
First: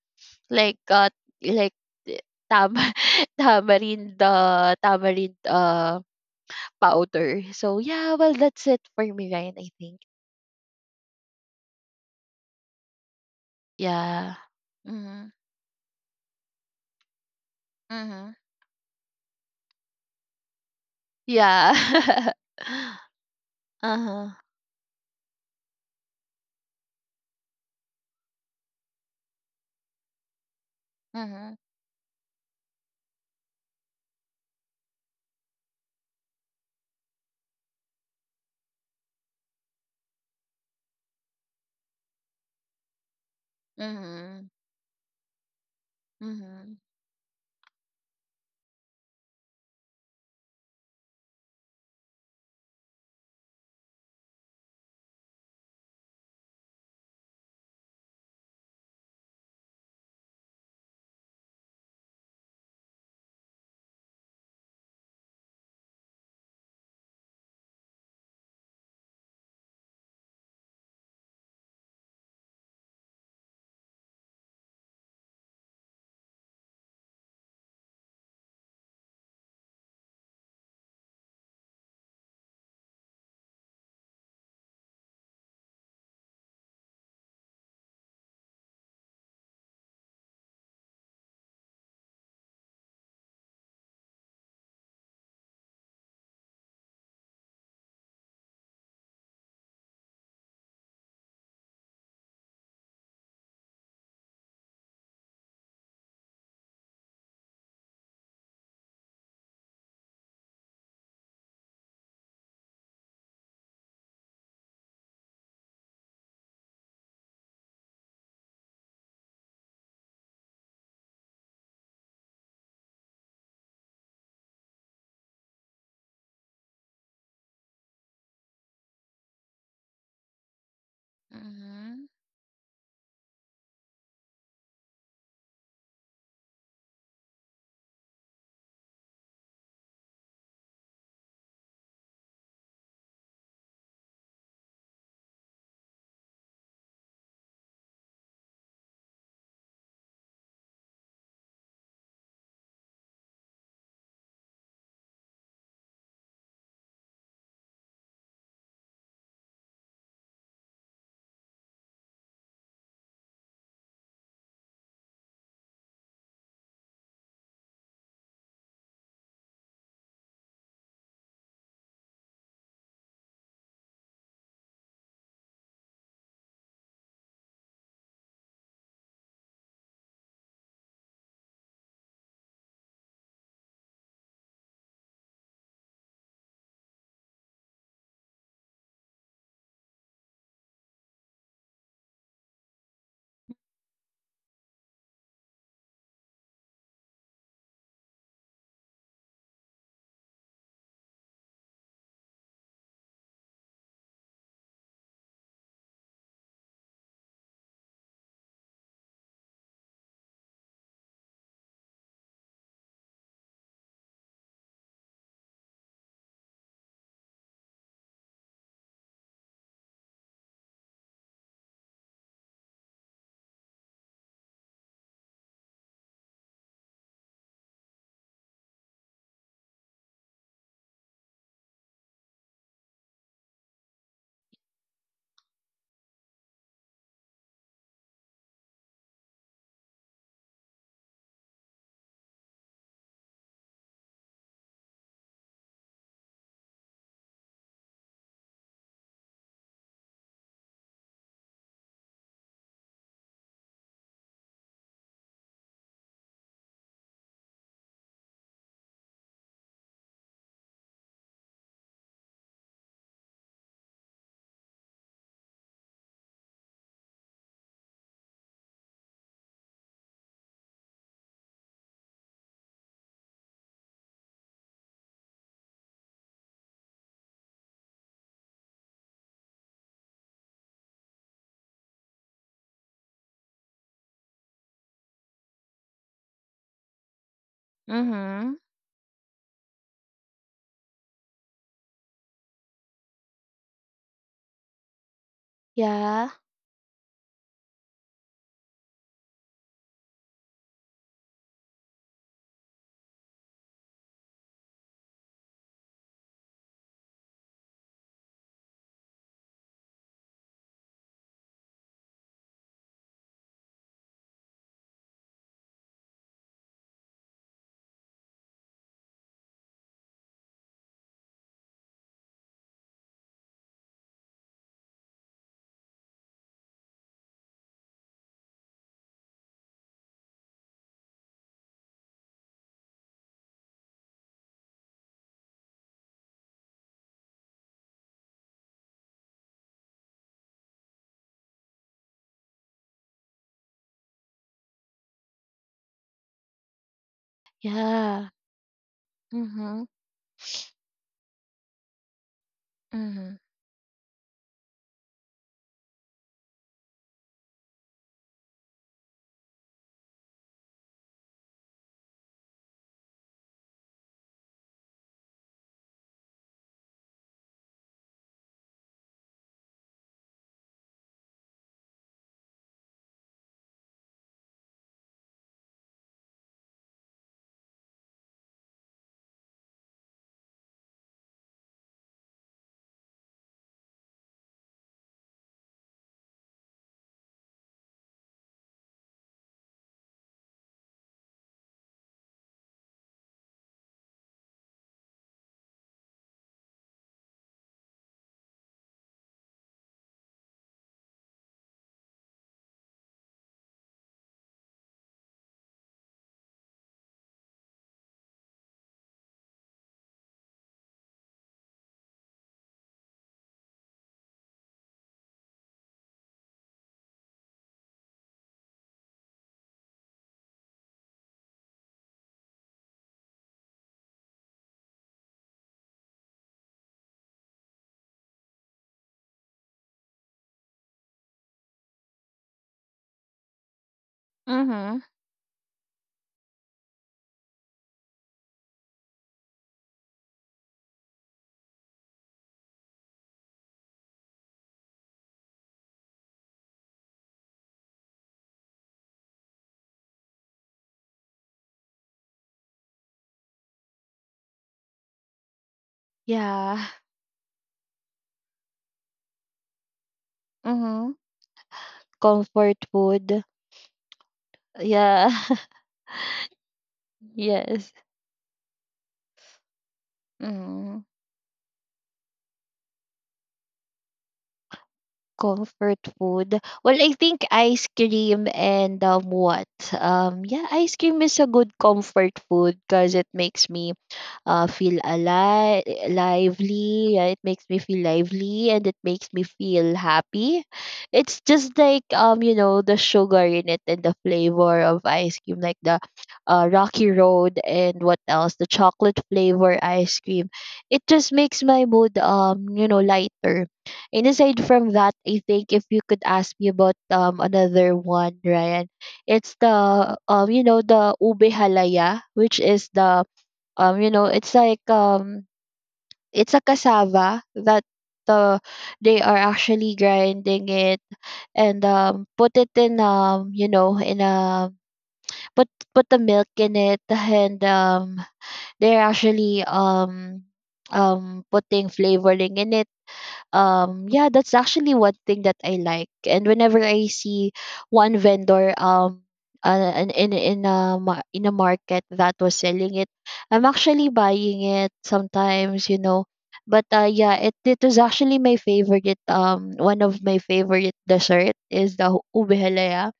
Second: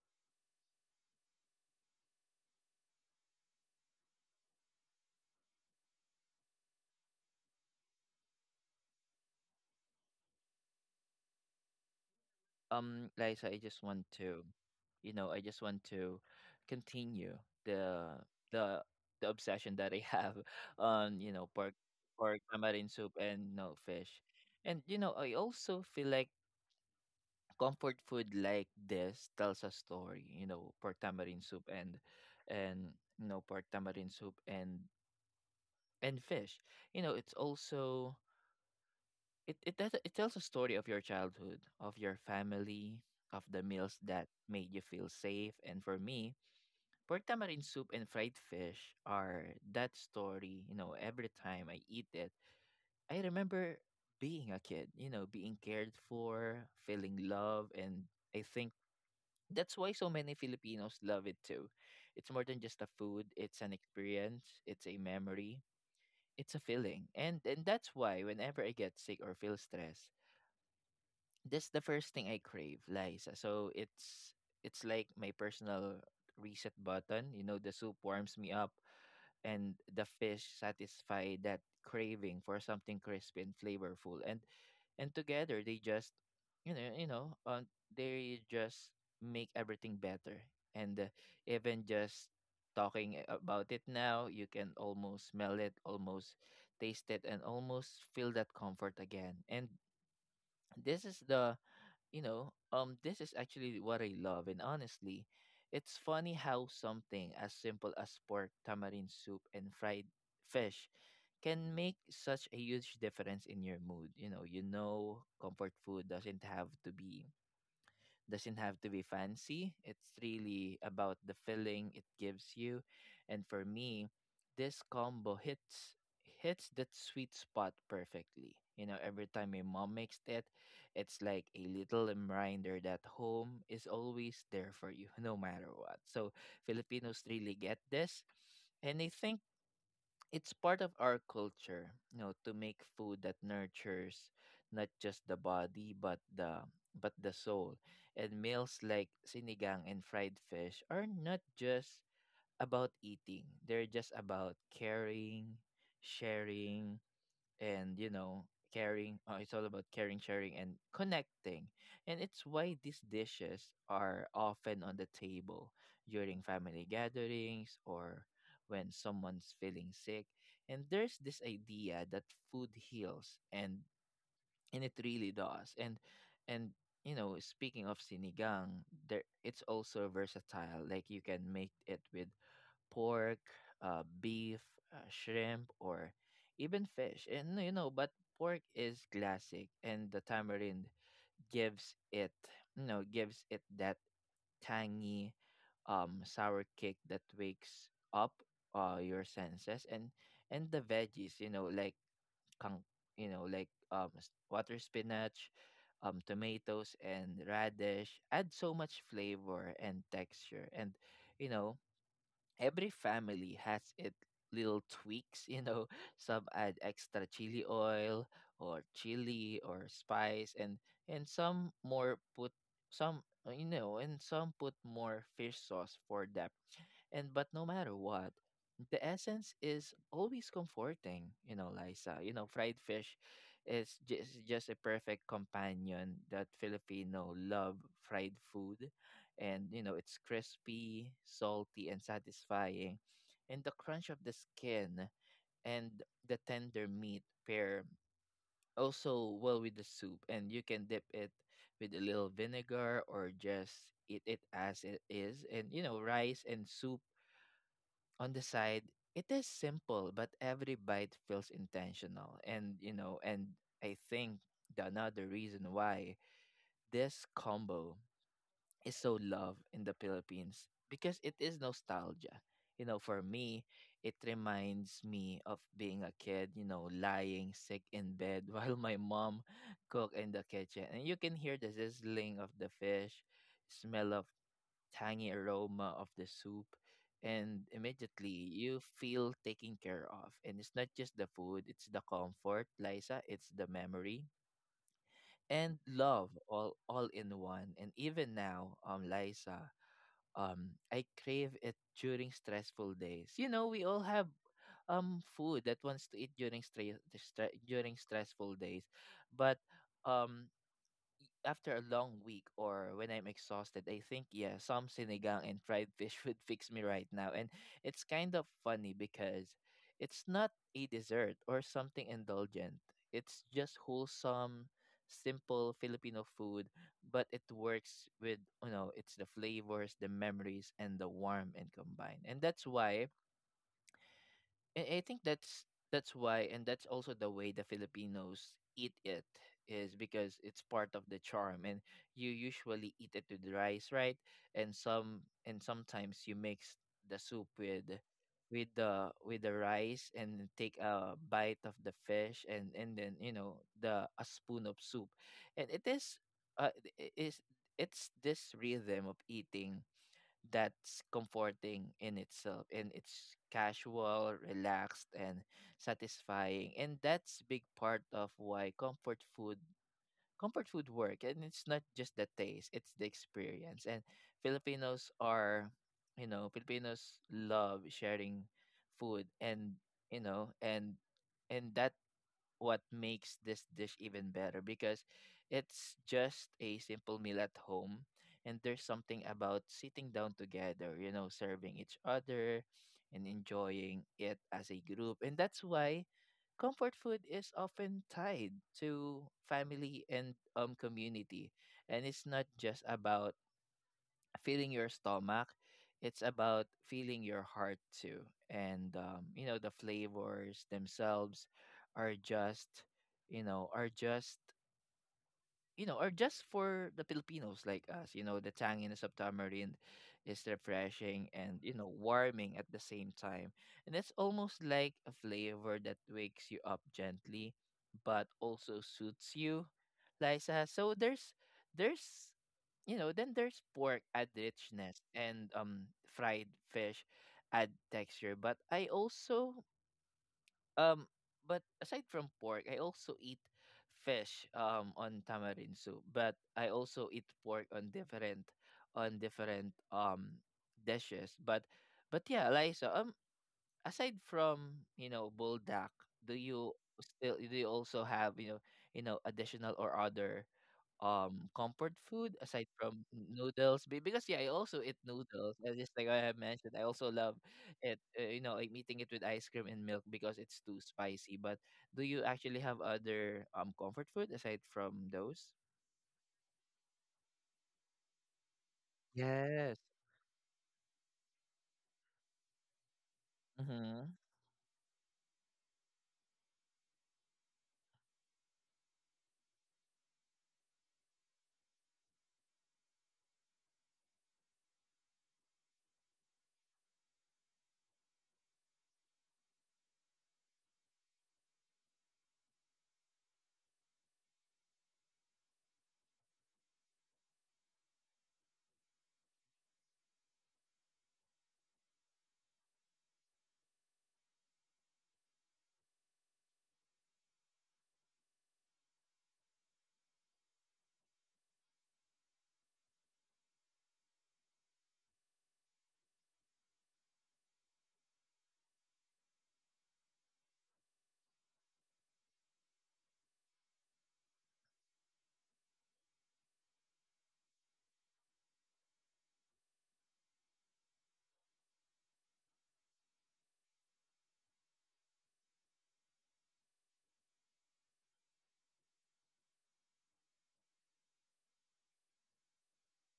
B: like uh like eh, tam tamarind uh, tamarind uh powder. So yeah, well that's it for me, Ryan. I think
A: Um, Liza, I just want
B: yeah.
A: to, you
B: Mhm.
A: know, I just want to continue the
B: Mhm.
A: the the obsession that I have on, you know, pork,
B: Yeah.
A: pork tamarin soup and no
B: Uh
A: fish.
B: huh.
A: And you know, I also feel like comfort food like this tells a story. You know, pork tamarind
B: Mhm.
A: soup and and you know, pork tamarind soup and and fish, you know, it's also it it, does- it tells a story of your childhood, of your family, of the meals that
B: Mhm.
A: made you feel safe. And for me,
B: Mhm.
A: pork tamarind soup and fried fish are that story. You know, every time I eat it, I remember being a kid, you know, being cared for, feeling love. And I think that's why so many Filipinos love it too. It's more than just a food. It's an experience, it's a memory, it's a feeling. And and that's why whenever I get sick or feel stress, that's the first thing I crave, Liza. So it's it's like my personal reset button. You know, the soup warms me up and the fish satisfy that craving for something crispy and flavorful. And and together they just you know, you know, uh, they just make everything better. And uh, Even just talking about it now, you can almost smell it, almost taste it, and almost feel that comfort again. And this is the, you know, um, this is actually what I love. And honestly, it's funny how something as simple as pork, tamarind soup, and fried fish can make such a huge difference in your mood. You know, you know, comfort food doesn't have to be doesn't have to be fancy. It's really about the feeling it gives you. And for me, this combo hits hits that sweet spot perfectly. You know, every time my mom makes it, it's like a
B: Mhm.
A: little reminder that home is always there for you, no matter what. So Filipinos really get this. And I think it's part of our culture, you know, to make food that nurtures not just the body but the, but the soul. And meals like sinigang and fried fish are not just about eating. They're just about caring, sharing, and you know caring. Uh, it's all about caring, sharing, and connecting. And it's why these dishes are often on the table during family gatherings or when someone's feeling sick. And there's this idea that food heals, and and it really does. And and you know, speaking of sinigang there, it's also versatile. Like, you can make it with pork, uh, beef, uh, shrimp, or even fish. And you know, but pork is classic, and the tamarind gives it, you know, gives it that tangy, um, sour kick that wakes up uh your senses. And and the veggies, you know, like kang, you know, like um s- water spinach, um, tomatoes, and radish add so much flavor and texture. And you know, every family has it little tweaks, you know. Some add extra chili oil or chili or spice, and and some more put some, uh, you know, and some put more fish sauce for depth. And But no matter what, the essence is always comforting, you know, Liza. You know, fried fish is just just a perfect companion. That Filipino love fried food. And you know, it's crispy, salty, and satisfying. And the crunch of the skin and the tender meat pair also well with the soup, and you can dip it with a little vinegar or just eat it as it is. And you know, rice and soup on the side, it is simple, but every bite feels intentional. And, you know, and I think the another reason why this combo is so loved in the Philippines because it is nostalgia. You know, for me, it reminds me of being a kid, you know, lying sick in bed while my mom cook in the kitchen. And you can hear the sizzling of the fish, smell of tangy aroma of the soup, and immediately
B: Mhm.
A: you feel taken care of. And it's not just the food, it's the comfort, Liza. It's the memory and
B: Yeah.
A: love all all in one. And even now, um Liza, um I crave it during stressful days. You know, we all have um food that wants to eat during stre- stre- during stressful days. But um after a long week or when I'm exhausted, I think yeah, some sinigang and fried fish would fix me right now. And it's kind of funny because it's not a dessert or something indulgent. It's just wholesome, simple Filipino food, but it works with, you know, it's the flavors, the memories, and the warmth and combine. And that's why and I think that's that's why, and that's also the way the Filipinos eat it, is because it's part of the charm. And you usually eat it with rice, right? And some, and sometimes you mix the soup with
B: Yeah.
A: with the with the
B: Mhm.
A: rice and take a bite of the fish, and and then
B: Mhm.
A: you know the a spoon of soup. And it is, uh it is, it's this rhythm of eating that's comforting in itself. And it's casual, relaxed, and satisfying. And that's big part of why comfort food, comfort food work. And it's not just the taste, it's the experience. And Filipinos are, you know, Filipinos love sharing food. And You know, and and that what makes this dish even better because it's just a simple meal at home. And there's something about sitting down together, you know, serving each other and enjoying it as a group. And that's why comfort food is often tied to family and um community. And it's not just about feeling your stomach, it's about feeling your heart too. And um, you know, the flavors themselves are just, you know are just you know, are just for the Filipinos like us. You know, the tanginess of tamarind is refreshing and, you know, warming at the same time. And it's almost like a flavor that wakes you up gently but also suits you, Lisa. So there's there's you know, then there's pork add richness,
B: Mhm.
A: and um fried fish add texture. But I also, um but aside from pork, I also eat fish um on tamarind soup. But I also eat pork on different on different um dishes. But but yeah, Liza, um aside from, you know, buldak, do you
B: Yeah.
A: still do you also have, you know, you know, additional or other
B: Mhm.
A: um comfort food aside
B: Comfort
A: from
B: food.
A: noodles? Be- because yeah, I also eat
B: Yeah.
A: noodles, uh, just like I have mentioned, I also love
B: Yes.
A: it, uh, you know, like eating it with ice cream and milk because it's too
B: Mhm.
A: spicy. But do you actually have other um comfort food aside from those?
B: Comfort food. Well, I think ice cream, and um what?
A: Yes.
B: Um yeah, ice cream is a good comfort food, because it makes me
A: Mm-hmm.
B: uh, feel alive, lively. Yeah, it makes me feel lively, and it makes me feel happy. It's just like um, you know, the sugar in it, and the flavor of ice cream, like the uh, Rocky Road, and what else, the chocolate flavor ice cream. It just makes my mood um, you know, lighter. And aside from that, I think if you could ask me about um another one, Ryan, it's the um you know the ube halaya, which is the um, you know, it's like um, it's a cassava that uh, they are actually grinding it, and um, put it in um, you know, in a put put the milk in it, and um, they're actually um um putting flavoring in it. Um yeah, that's actually one thing that I like, and whenever I see one vendor um uh, in in in a ma- in a market that was selling it, I'm actually buying it sometimes, you know. But uh yeah it it was actually my favorite. Um one of my favorite dessert is the hu- ube halaya.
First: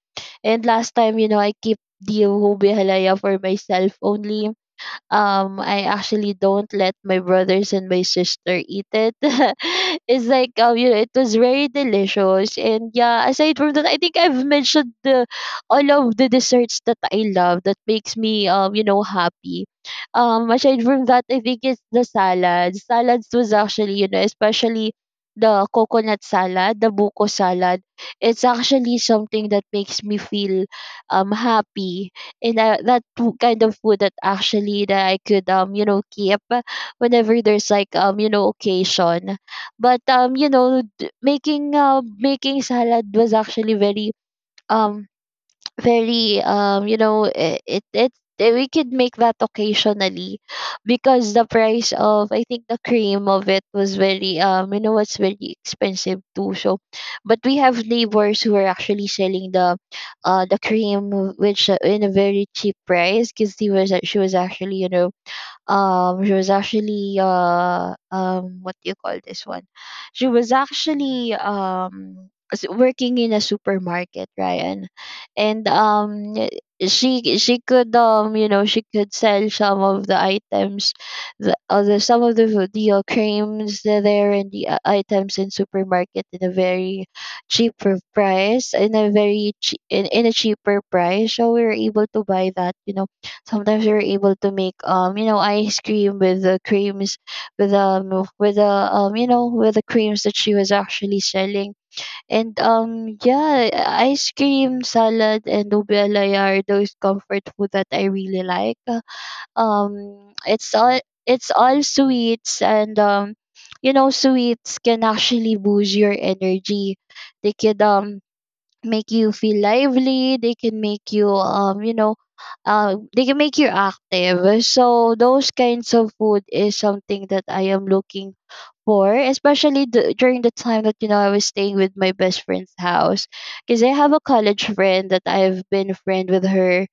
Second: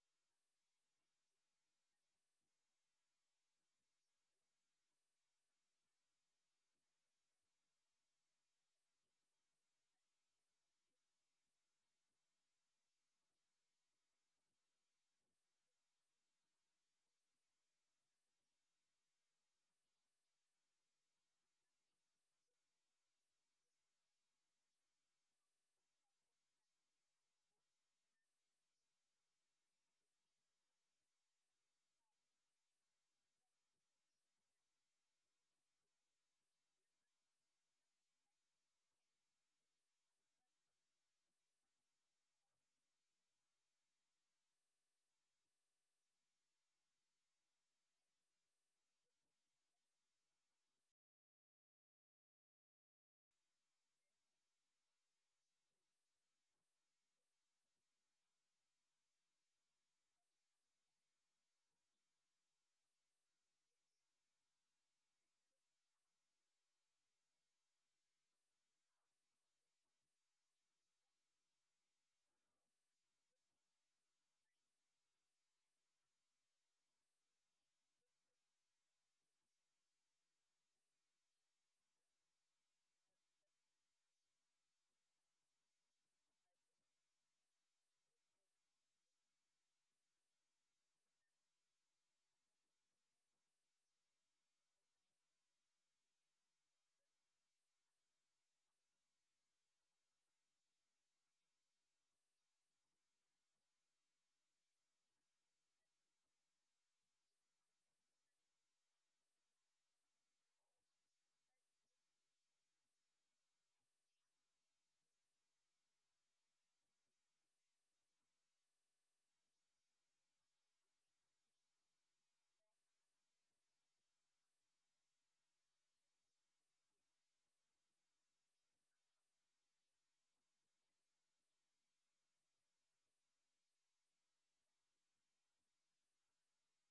B: And last time, you know, I keep the ube halaya for myself only. um I actually don't let my brothers and my sister eat it. It's like um you know, it was very delicious. And yeah, aside from that, I think I've mentioned the all of the desserts that I love that makes me um you know, happy. Um aside from that, I think it's the salads. Salads was actually, you know, especially the coconut salad, the buko salad. It's actually something that makes me feel um happy, and uh, that w- kind of food that actually that I could um you know, keep whenever there's like um you know, occasion. But um you know, d- making uh, making salad was actually very um very um you know, it, it it's eh, we could make that occasionally, because the price of, I think, the cream of it was very um you know, it's very expensive too. So but we have neighbors who are actually selling the uh the cream, which uh, in a very cheap price, because he was a- she was actually, you know, um, she was actually uh um what do you call this one? She was actually um s- working in a supermarket, Ryan, and um she she could um you know, she could sell some of the items, the other some of the the uh, creams that are there, and the uh, items in supermarket in a very cheaper price, in a very chea- in, in a cheaper price. So we were able to buy that, you know. Sometimes we were able to make um you know, ice cream with the creams, with um, with the um you know with the creams that she was actually selling. And um yeah, ice cream, salad, and ube alaya are those comfort food that I really like. um it's all, it's all sweets. And um you know, sweets can actually boost your energy. They could um make you feel lively. They can make you um you know uh, they can make you active. So those kinds of food is something that I am looking for, especially d- during the time that, you know, I was staying with my best friend's house, because I have a college friend that I've been a friend with her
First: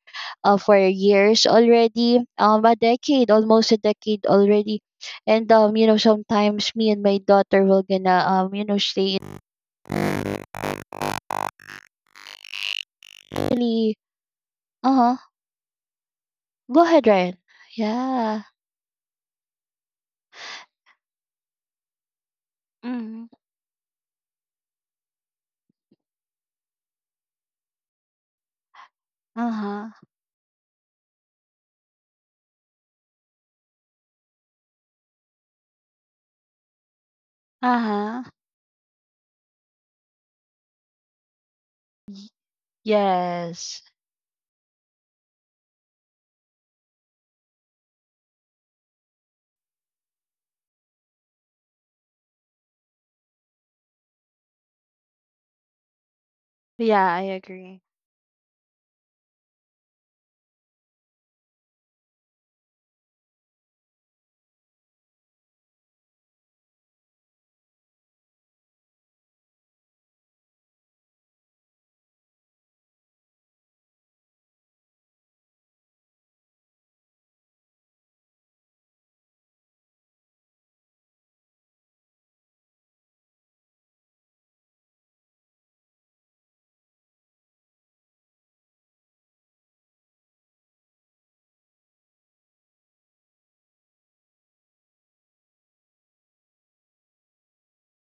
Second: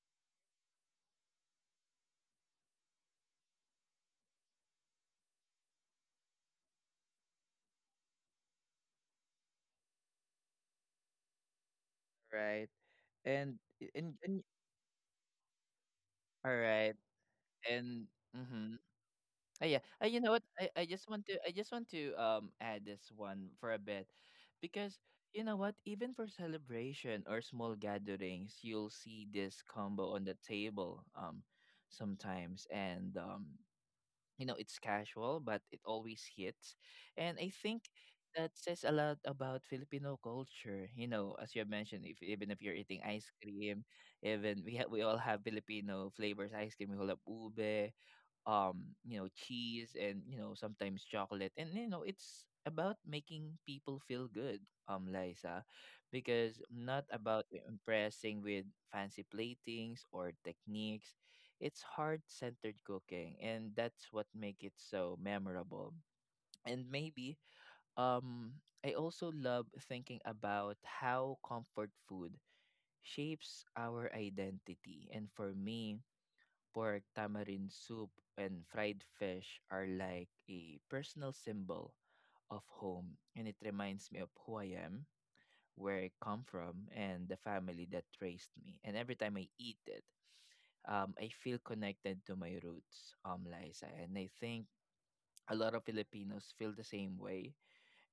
B: uh, for years already, um a decade, almost a decade already. And um you know, sometimes me and my daughter will gonna um you know, stay in
A: Right. And
B: Italy.
A: and and
B: Uh huh.
A: all
B: Go
A: right,
B: ahead, Ryan.
A: and
B: Yeah.
A: mhm. Uh, yeah. Uh, you know what? I, I just want to, I just want to um add this
B: Mm-hmm.
A: one for a bit because you know what? Even for celebration or small gatherings, you'll see this
B: Uh-huh.
A: combo on the table um sometimes, and um you know, it's casual but it always hits. And I think
B: Uh-huh.
A: that says a lot about Filipino culture. You know, as you mentioned, if
B: Y-
A: even if you're eating ice
B: Yes.
A: cream, even we ha- we all have Filipino flavors ice cream. We call it ube, um you know, cheese and, you know, sometimes chocolate. And you know, it's about making people feel good, um Liza, because not
B: Yeah, I
A: about
B: agree.
A: impressing with fancy platings or techniques. It's heart centered cooking, and that's what make it so memorable. And maybe um I also love thinking about how comfort food shapes our identity. And for me, pork, tamarind soup, and fried fish are like a personal symbol of home, and it reminds me of who I am, where I come from, and the family that raised me. And every time I eat it, um, I feel connected to my roots, um, Liza. And I think a lot of Filipinos feel the same way.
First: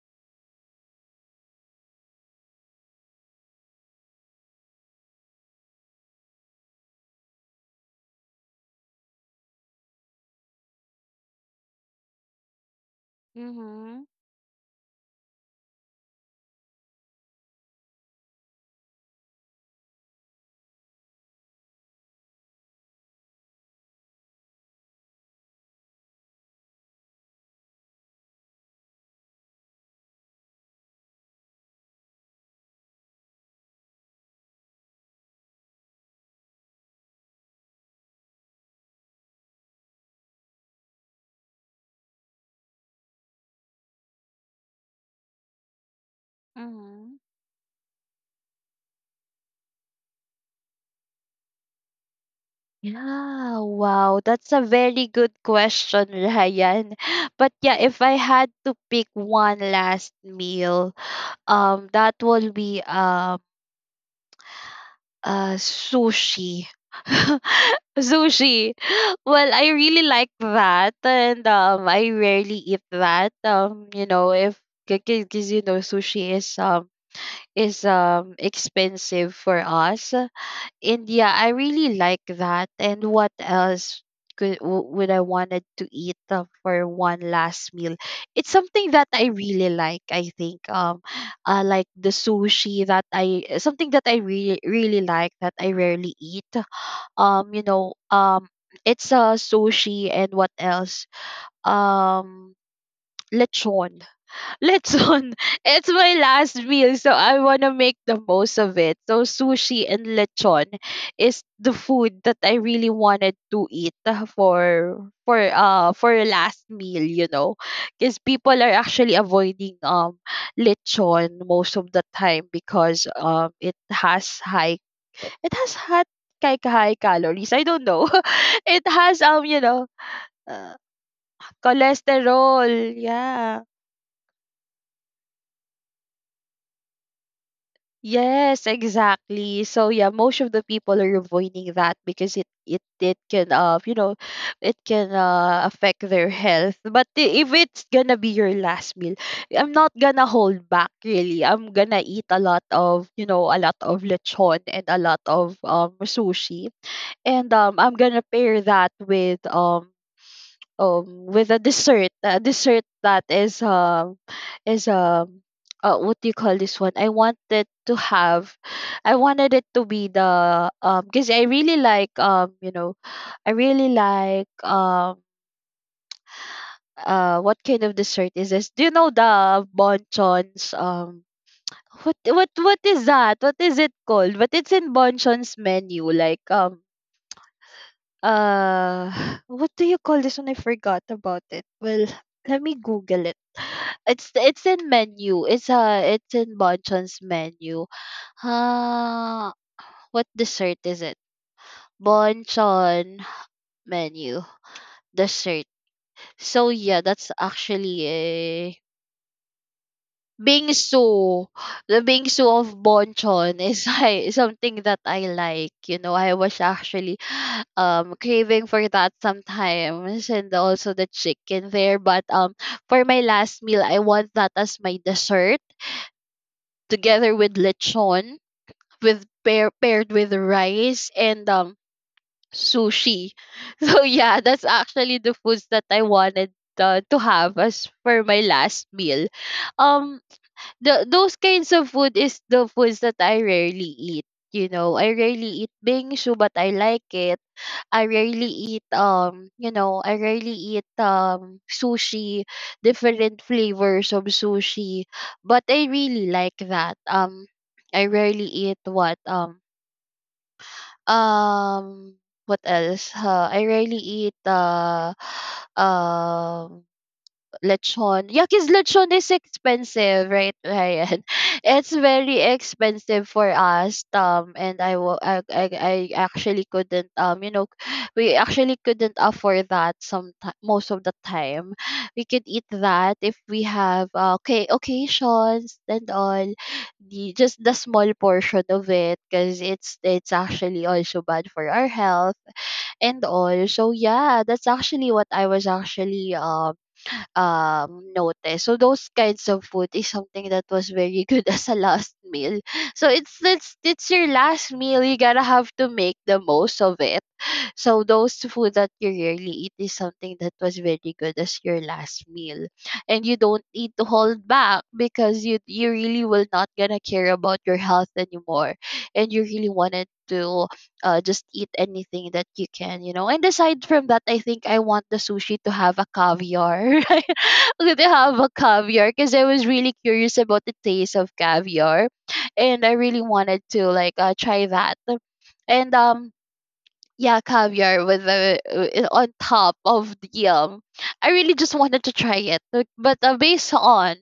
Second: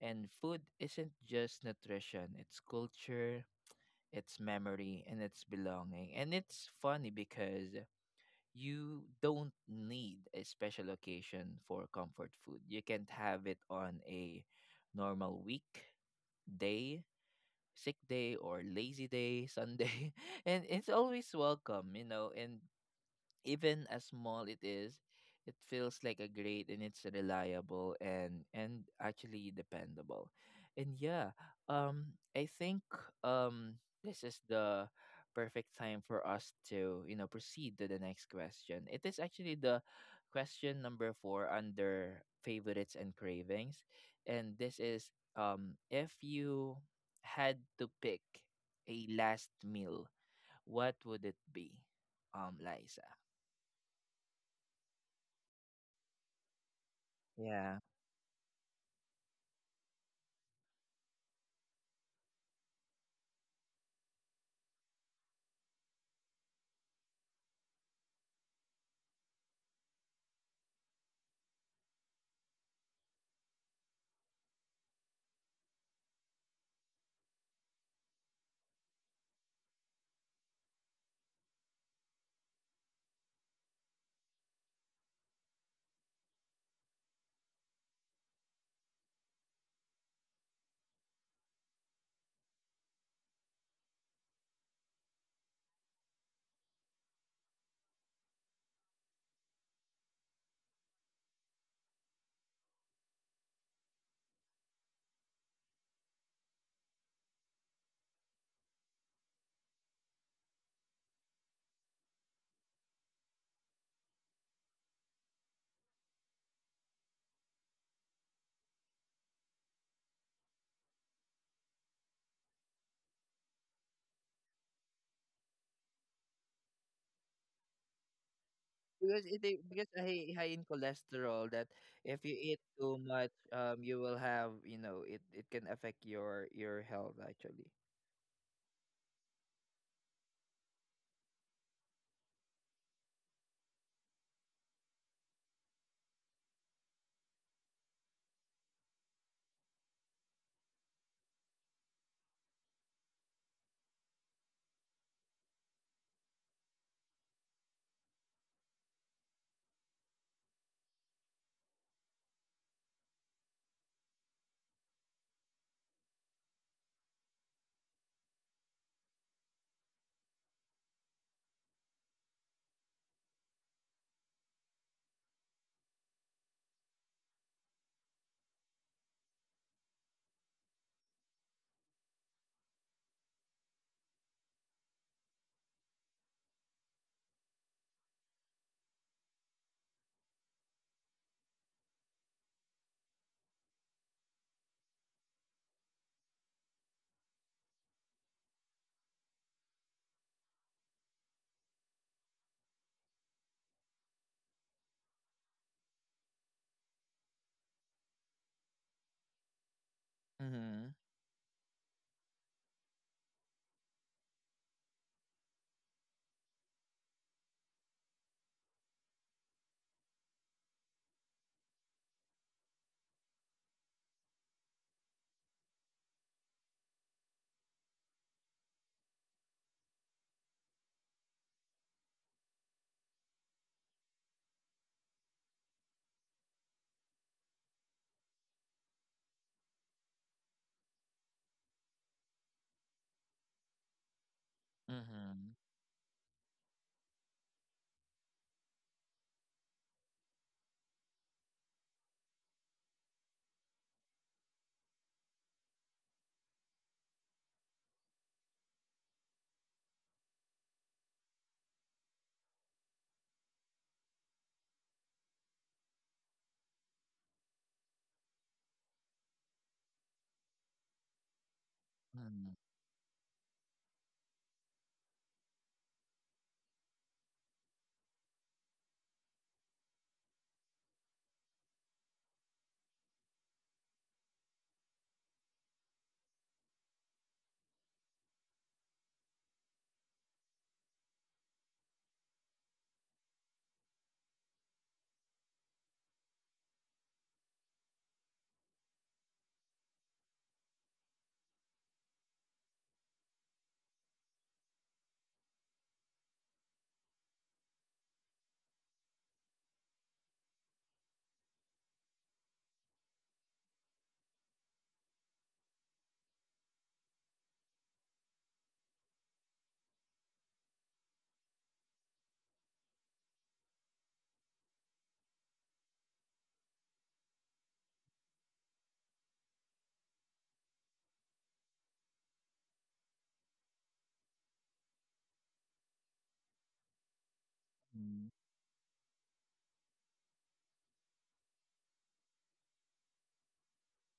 A: And food isn't just nutrition, it's culture, it's memory, and it's belonging. And it's funny because you don't need a special occasion for comfort food. You can have it on
B: Mm-hmm.
A: a normal week, day, sick day, or lazy day, Sunday. And it's always welcome, you know. And even as small it is, it feels like a great, and it's reliable and and actually dependable. And yeah, um I think um this is the perfect time for us to, you know, proceed to the next question. It is actually the question number four under favorites and cravings. And this is, um if you
B: Mm-hmm.
A: had to pick a last meal, what would it be? Um, Liza.
B: Yeah, wow. That's a very good question, Ryan. But yeah,
A: Yeah,
B: if I had to pick one last meal, um, that will be um Uh, sushi. Sushi. Well, I really like that, and um, I rarely eat that. Um, you know, if, because you know, sushi is um is um expensive for us, and yeah, I really like that. And what else could w- would I wanted to eat uh, for one last meal? It's something that I really like. I think um, uh, like the sushi that I uh, something that I really really like that I rarely eat. Um, you know, um, it's a uh, sushi and what else? Um, lechon let's on. It's my last meal, so I want to make the most of it. So sushi and lechon is the food that I really wanted to eat uh, for for uh for a last meal, you know. Cuz people are actually avoiding um lechon most of the time because um it has high it has had high high calories. I don't know. It has
A: because it
B: um you
A: i-
B: know
A: because high, high in
B: uh,
A: cholesterol that if you eat
B: cholesterol.
A: too much,
B: Yeah.
A: um, you will have, you know, it it can affect your your health actually.
B: Yes, exactly. So yeah, most of the people are avoiding that because it it it can uh you know it can uh affect their health. But i- if it's gonna be your last meal, I'm not gonna hold back really. I'm gonna eat a lot of you know a lot of lechon and a lot of um sushi, and um I'm gonna pair that with um um with a dessert a dessert that is um is um uh, what do you call this one? I wanted to have, I wanted it to be the um because I really like um you know I really like um uh what kind of dessert is this? Do you know the bonchons? Um what what what is that? What is it called? But it's in bonchon's menu like um uh what do you call this one? I forgot about it. Well, let me Google it. It's it's in menu. It's uh it's in Bonchon's menu. Ah, what dessert is it? Bonchon menu dessert. So yeah, that's actually
A: Mm-hmm.
B: bingsu. The bingsu of Bonchon is I, something that I like. You know, I was actually um craving for that sometimes and also the chicken there. But um for my last meal I want that as my dessert together with lechon with pair paired with rice and um sushi. So yeah, that's actually the foods that I wanted uh, to have as for my last meal. Um the those kinds of food is the foods that I rarely eat. You know, I
A: Mm-hmm.
B: rarely eat bingshu, but I like it. I rarely eat um, you know, I rarely eat um sushi, different flavors of sushi. But I really like that. Um, I rarely eat what um um what else? Uh, I rarely eat uh um lechon. Yeah, because lechon is expensive, right, Ryan? It's very expensive for us. Um, and I, wa- I, I, I actually couldn't, um, you know, we actually couldn't afford that some most of the time. We could eat that if we have, uh, okay, occasions and all, the, just the small portion of it, because it's, it's actually also bad for our health and all. So yeah, that's actually what I was actually, um, um, notice. So those kinds of food is something that was very good as a last meal. So it's it's it's your last meal. You gotta have to make the most of it, so those food that you rarely eat is something that was very good as your last meal. And you don't need to hold back because you you really will not gonna care about your health anymore. And you really wanted to uh, just eat anything that you can, you know. And aside from that, I think I want the sushi to have a caviar. Right? To have a caviar because I was really curious about the taste of caviar. And I really wanted to like uh, try that. And um yeah, caviar with
A: Mm-hmm.
B: the uh, uh, on top of the um. I really just wanted to try it, but but, uh, based on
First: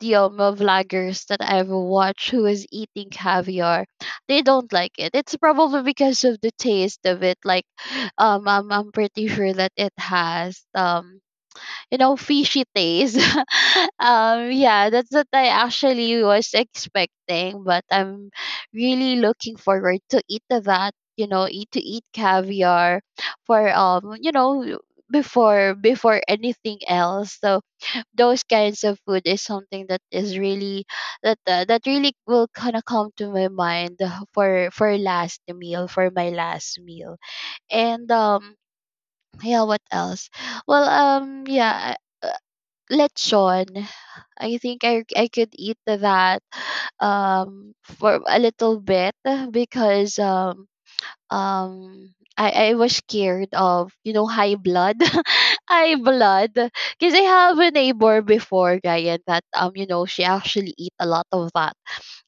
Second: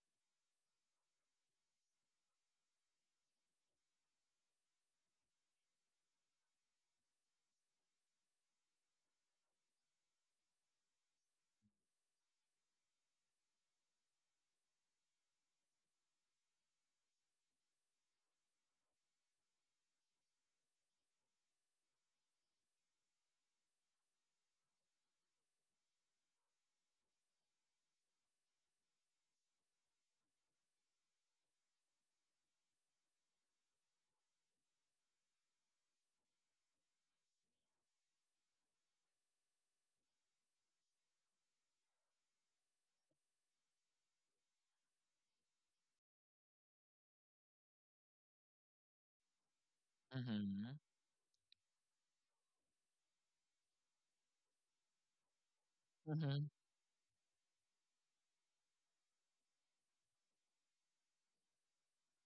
B: the um uh, vloggers that I've watched who is eating caviar, they don't like it. It's probably because of the taste of it. Like, um, I'm I'm pretty sure that it has um you know fishy taste um yeah, that's what I actually was expecting, but I'm really looking forward to eat of that, you know eat to eat caviar for um you know before before anything else. So those kinds of food is something that is really that uh, that really will kind of come to my mind for for last meal for my last meal. And um yeah, what else? Well, um yeah, lechon. I think I I could eat that um for a little bit because um
A: Mm-hmm.
B: um I, I was scared of you know high blood high
A: Mm-hmm.
B: blood because I have a neighbor before, Ryan, that um you know she actually eat a lot of that.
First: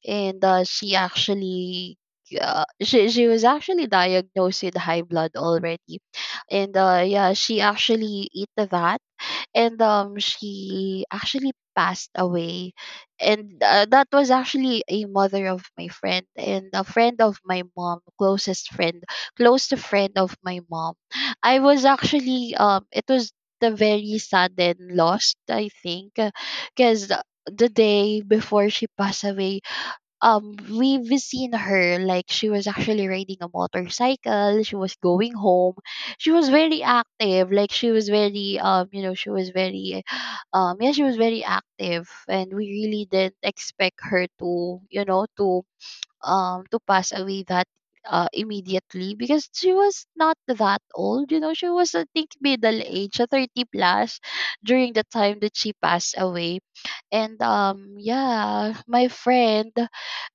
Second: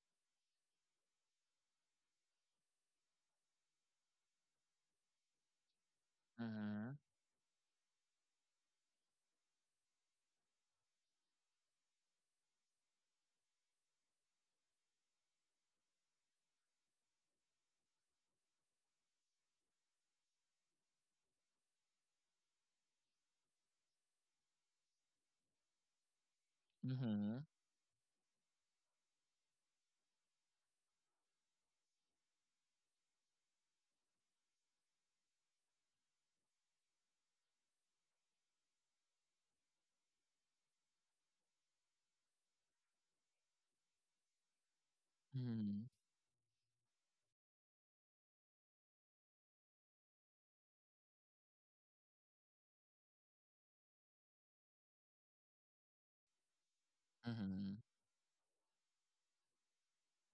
B: And uh, she actually uh, she she was actually diagnosed with high blood already. And uh yeah, she actually eat that, and um she actually passed away. And uh, that was actually a mother of my friend and a friend of my mom, closest friend, close to friend of my mom. I was actually um it was the very sudden loss I think, because
A: Mm-hmm.
B: the day before she passed away, um we we seen her, like she was actually riding a motorcycle, she was going home. She was very active, like she was very um you know she was very um yeah, she was very active, and we really didn't expect her to you know to
A: Mm-hmm.
B: um to pass away that uh, immediately, because she was not that old, you know. She was I think middle age, uh, thirty plus during the time that she passed away. And
A: Mm-hmm.
B: um yeah, my friend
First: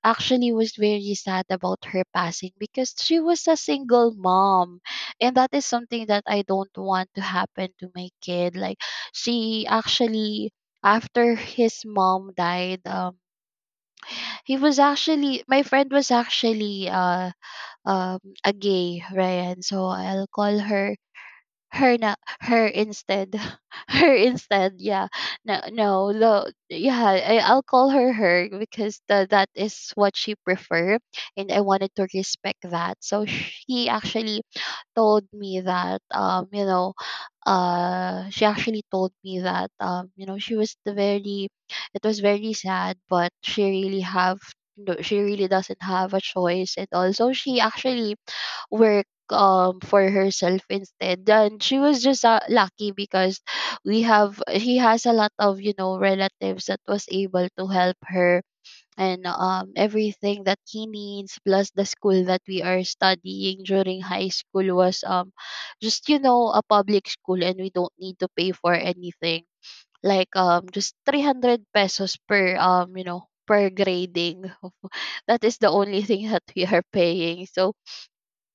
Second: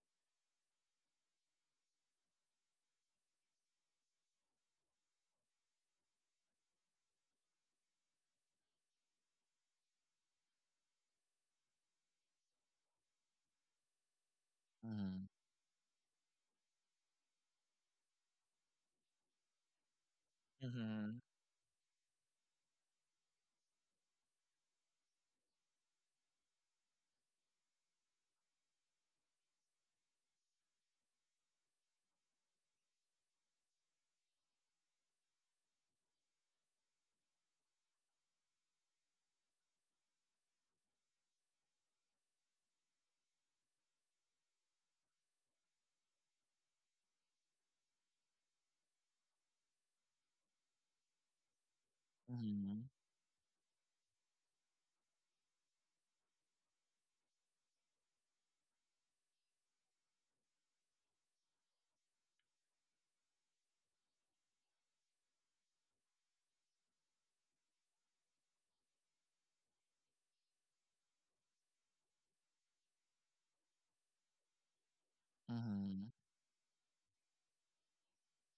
B: actually was very sad about her passing, because she was a single mom, and that is something that I don't want to happen to my kid. Like, she actually, after his mom died, um he was
A: Mm-hmm.
B: actually, my friend was actually uh um a gay, Ryan, so I'll call her
A: Mm-hmm.
B: her, na her instead. Her instead, yeah. No no the yeah, I, I'll call her her, because the, that is what she prefer, and I wanted to respect that. So she actually told me that um you know uh she actually told me that um you know she was the very, it was very sad, but she really have no, she really doesn't have a choice. And also she actually work um for herself instead. And she was just uh,
A: Mm-hmm.
B: lucky, because we have, he has a lot of you know relatives that was able to help her and um, everything that he needs, plus the school that we are studying during high school was um just you know a public school and we don't need to pay for anything like um just three hundred pesos per um you know per grading. That is the only
A: Mm-hmm.
B: thing that we are paying. So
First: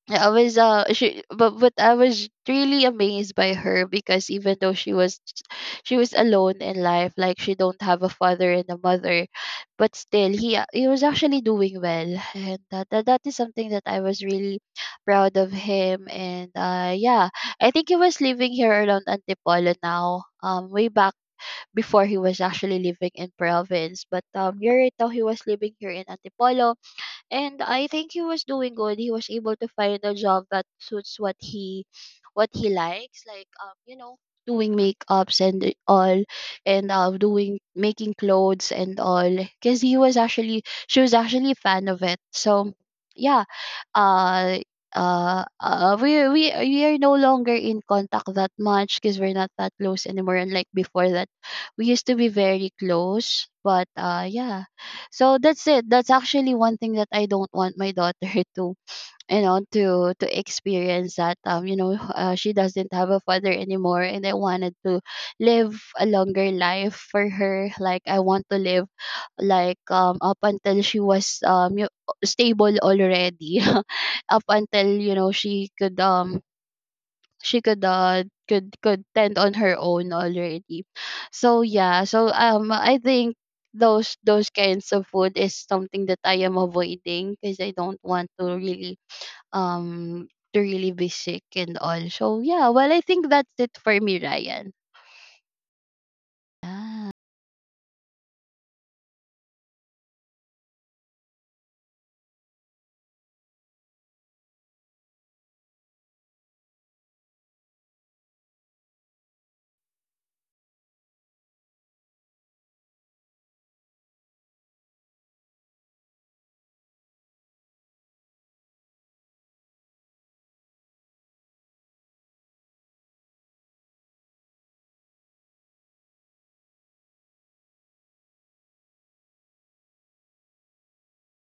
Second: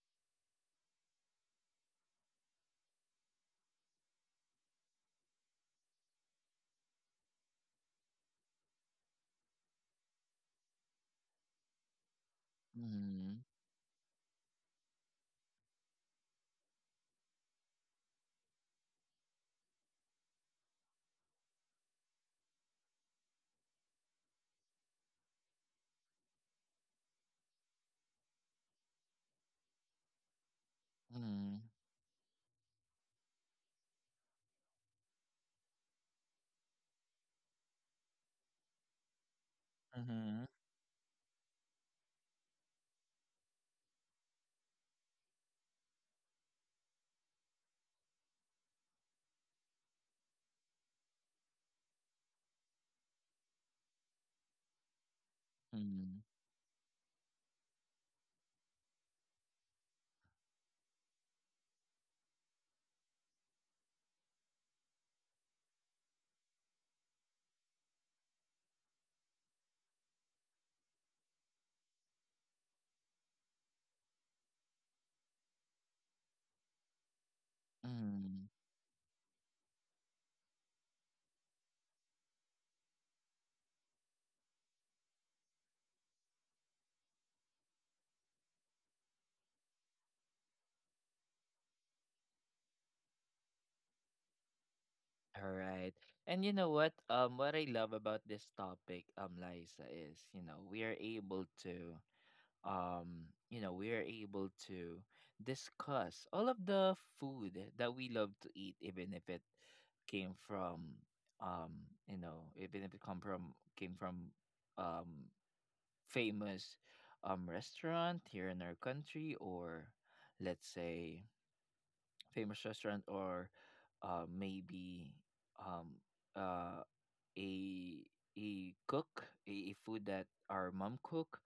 B: I was uh she, but but I was really amazed by her, because even though she was, she was alone in life, like she don't have a father and a mother, but still he a- he was actually doing well. And that that, that
A: Mm-hmm.
B: is something that I was really proud of him. And uh yeah, I think he was living here around Antipolo now. um way back before, he was actually living in province, but um you're right now he was living here in Antipolo. And I think he was doing good. He was able to find a job that suits what
A: Mm-hmm.
B: he what he likes, like um, you know, doing makeups and all, and uh, doing making clothes and all. Because he was
A: Mm-hmm.
B: actually, she was actually a fan of it. So yeah, uh uh, uh we we we are no longer in contact that much, because we're not that close anymore. And like before that, we used to be very close, but uh yeah. So that's it. That's
A: Mm-hmm.
B: actually one thing that I don't want my daughter to you know to to experience that, um you know uh, she doesn't have a father anymore, and I wanted to live a longer life for her. Like, I want to live like um up until she was um yo- stable already, up until you know she could um she could uh
A: Mm-hmm.
B: could could tend on her own already. So yeah, so um I think those those kinds of food is something that I am avoiding because I don't want to really um to really be sick and all. So yeah, well I think that's it for me, Ryan.
A: All right. And you know what?
B: Yeah.
A: Um, what I love about this topic, um, Liza, is, you know, we are able to, um, you know, we are able to discuss all of the food that we love to eat, even if it came from, um, you know, even if it come from came from um famous um restaurant here in our country, or let's say famous restaurant, or uh maybe um uh a a cook a, a food that our mom cook,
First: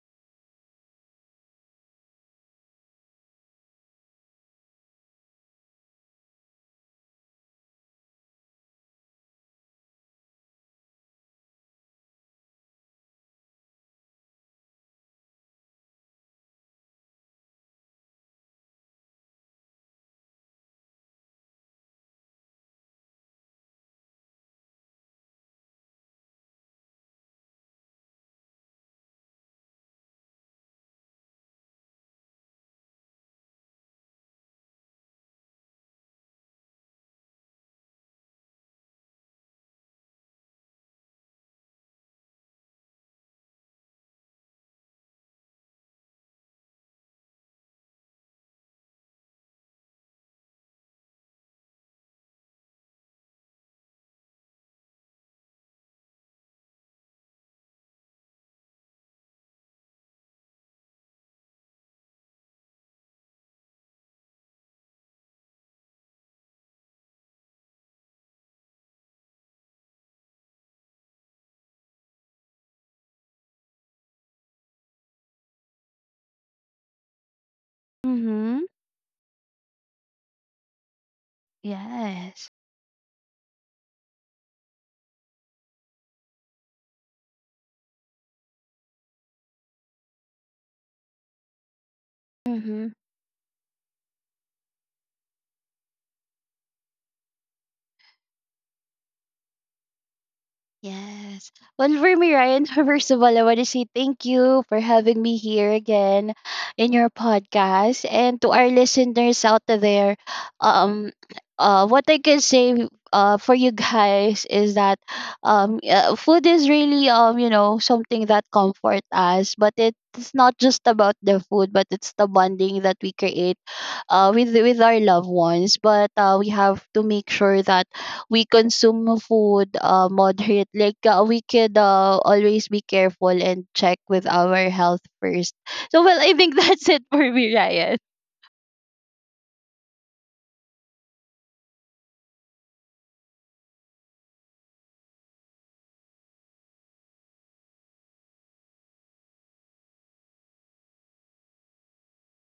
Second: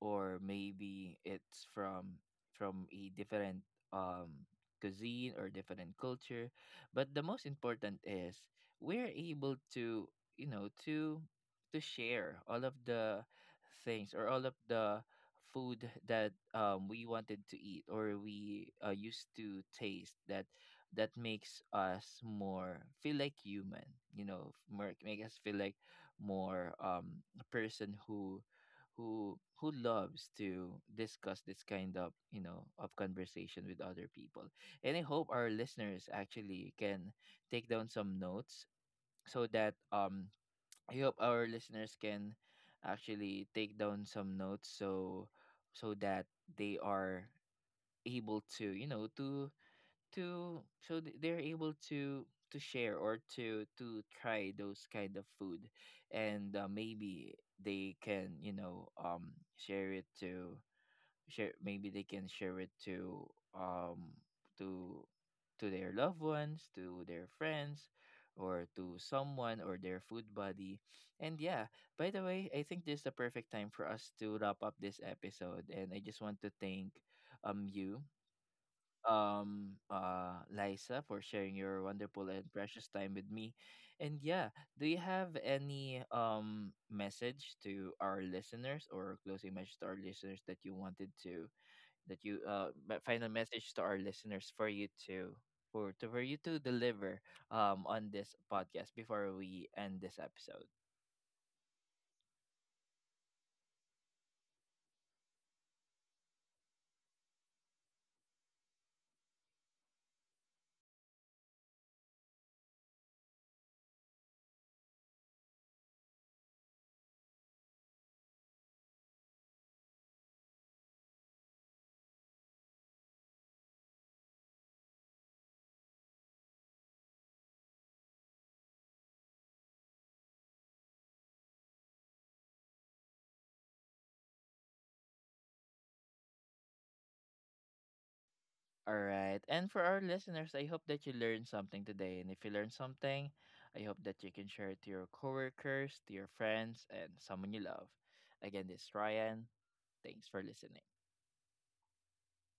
A: or maybe it's from from a different um cuisine or different culture. But the most important is we're able to, you know, to to share all of the things or all of the food that, um, we wanted to eat or we, uh, used to taste, that that makes us more feel like human. You know, f- more, make us feel like more, um a person who who who loves to discuss this kind of, you know, of conversation with other people. And I hope our listeners actually can take down some notes so that um I hope our listeners can actually take down some notes so so that they are able to, you know, to to so th- they're able to to share or to to try those kind of food. And uh, maybe they can, you know, um share it to, share maybe they can share it to, um to to their loved ones, to their friends, or to someone or their food buddy. And yeah, by the way, I think this is the perfect time for us to wrap up this episode. And I just want to thank um you
B: Mm-hmm.
A: um uh Liza for sharing your wonderful and
B: Yes.
A: precious time with me. And yeah, do you have any um message to our listeners, or closing message to our listeners that you wanted to, that you uh
B: Mm-hmm.
A: but final message to our listeners for you to, for to for you to deliver um on this podcast before we end this episode?
B: Yes. Well, for me, Ryan, first of all, I want to say thank you for having me here again in your podcast. And to our listeners out there, um, uh, what I can say uh, for you guys is that um, uh, food is really, um, you know, something that comfort us. But it's not just about the food, but it's the bonding that we create uh, with, with our loved ones. But uh, we have to make sure that we consume food uh, moderate, like uh, we could uh, always be careful and check with our health first. So well, I think that's it for me, Ryan.
A: All right. And for our listeners, I hope that you learned something today. And if you learned something, I hope that you can share it to your coworkers, to your friends, and someone you love. Again, this is Ryan. Thanks for listening.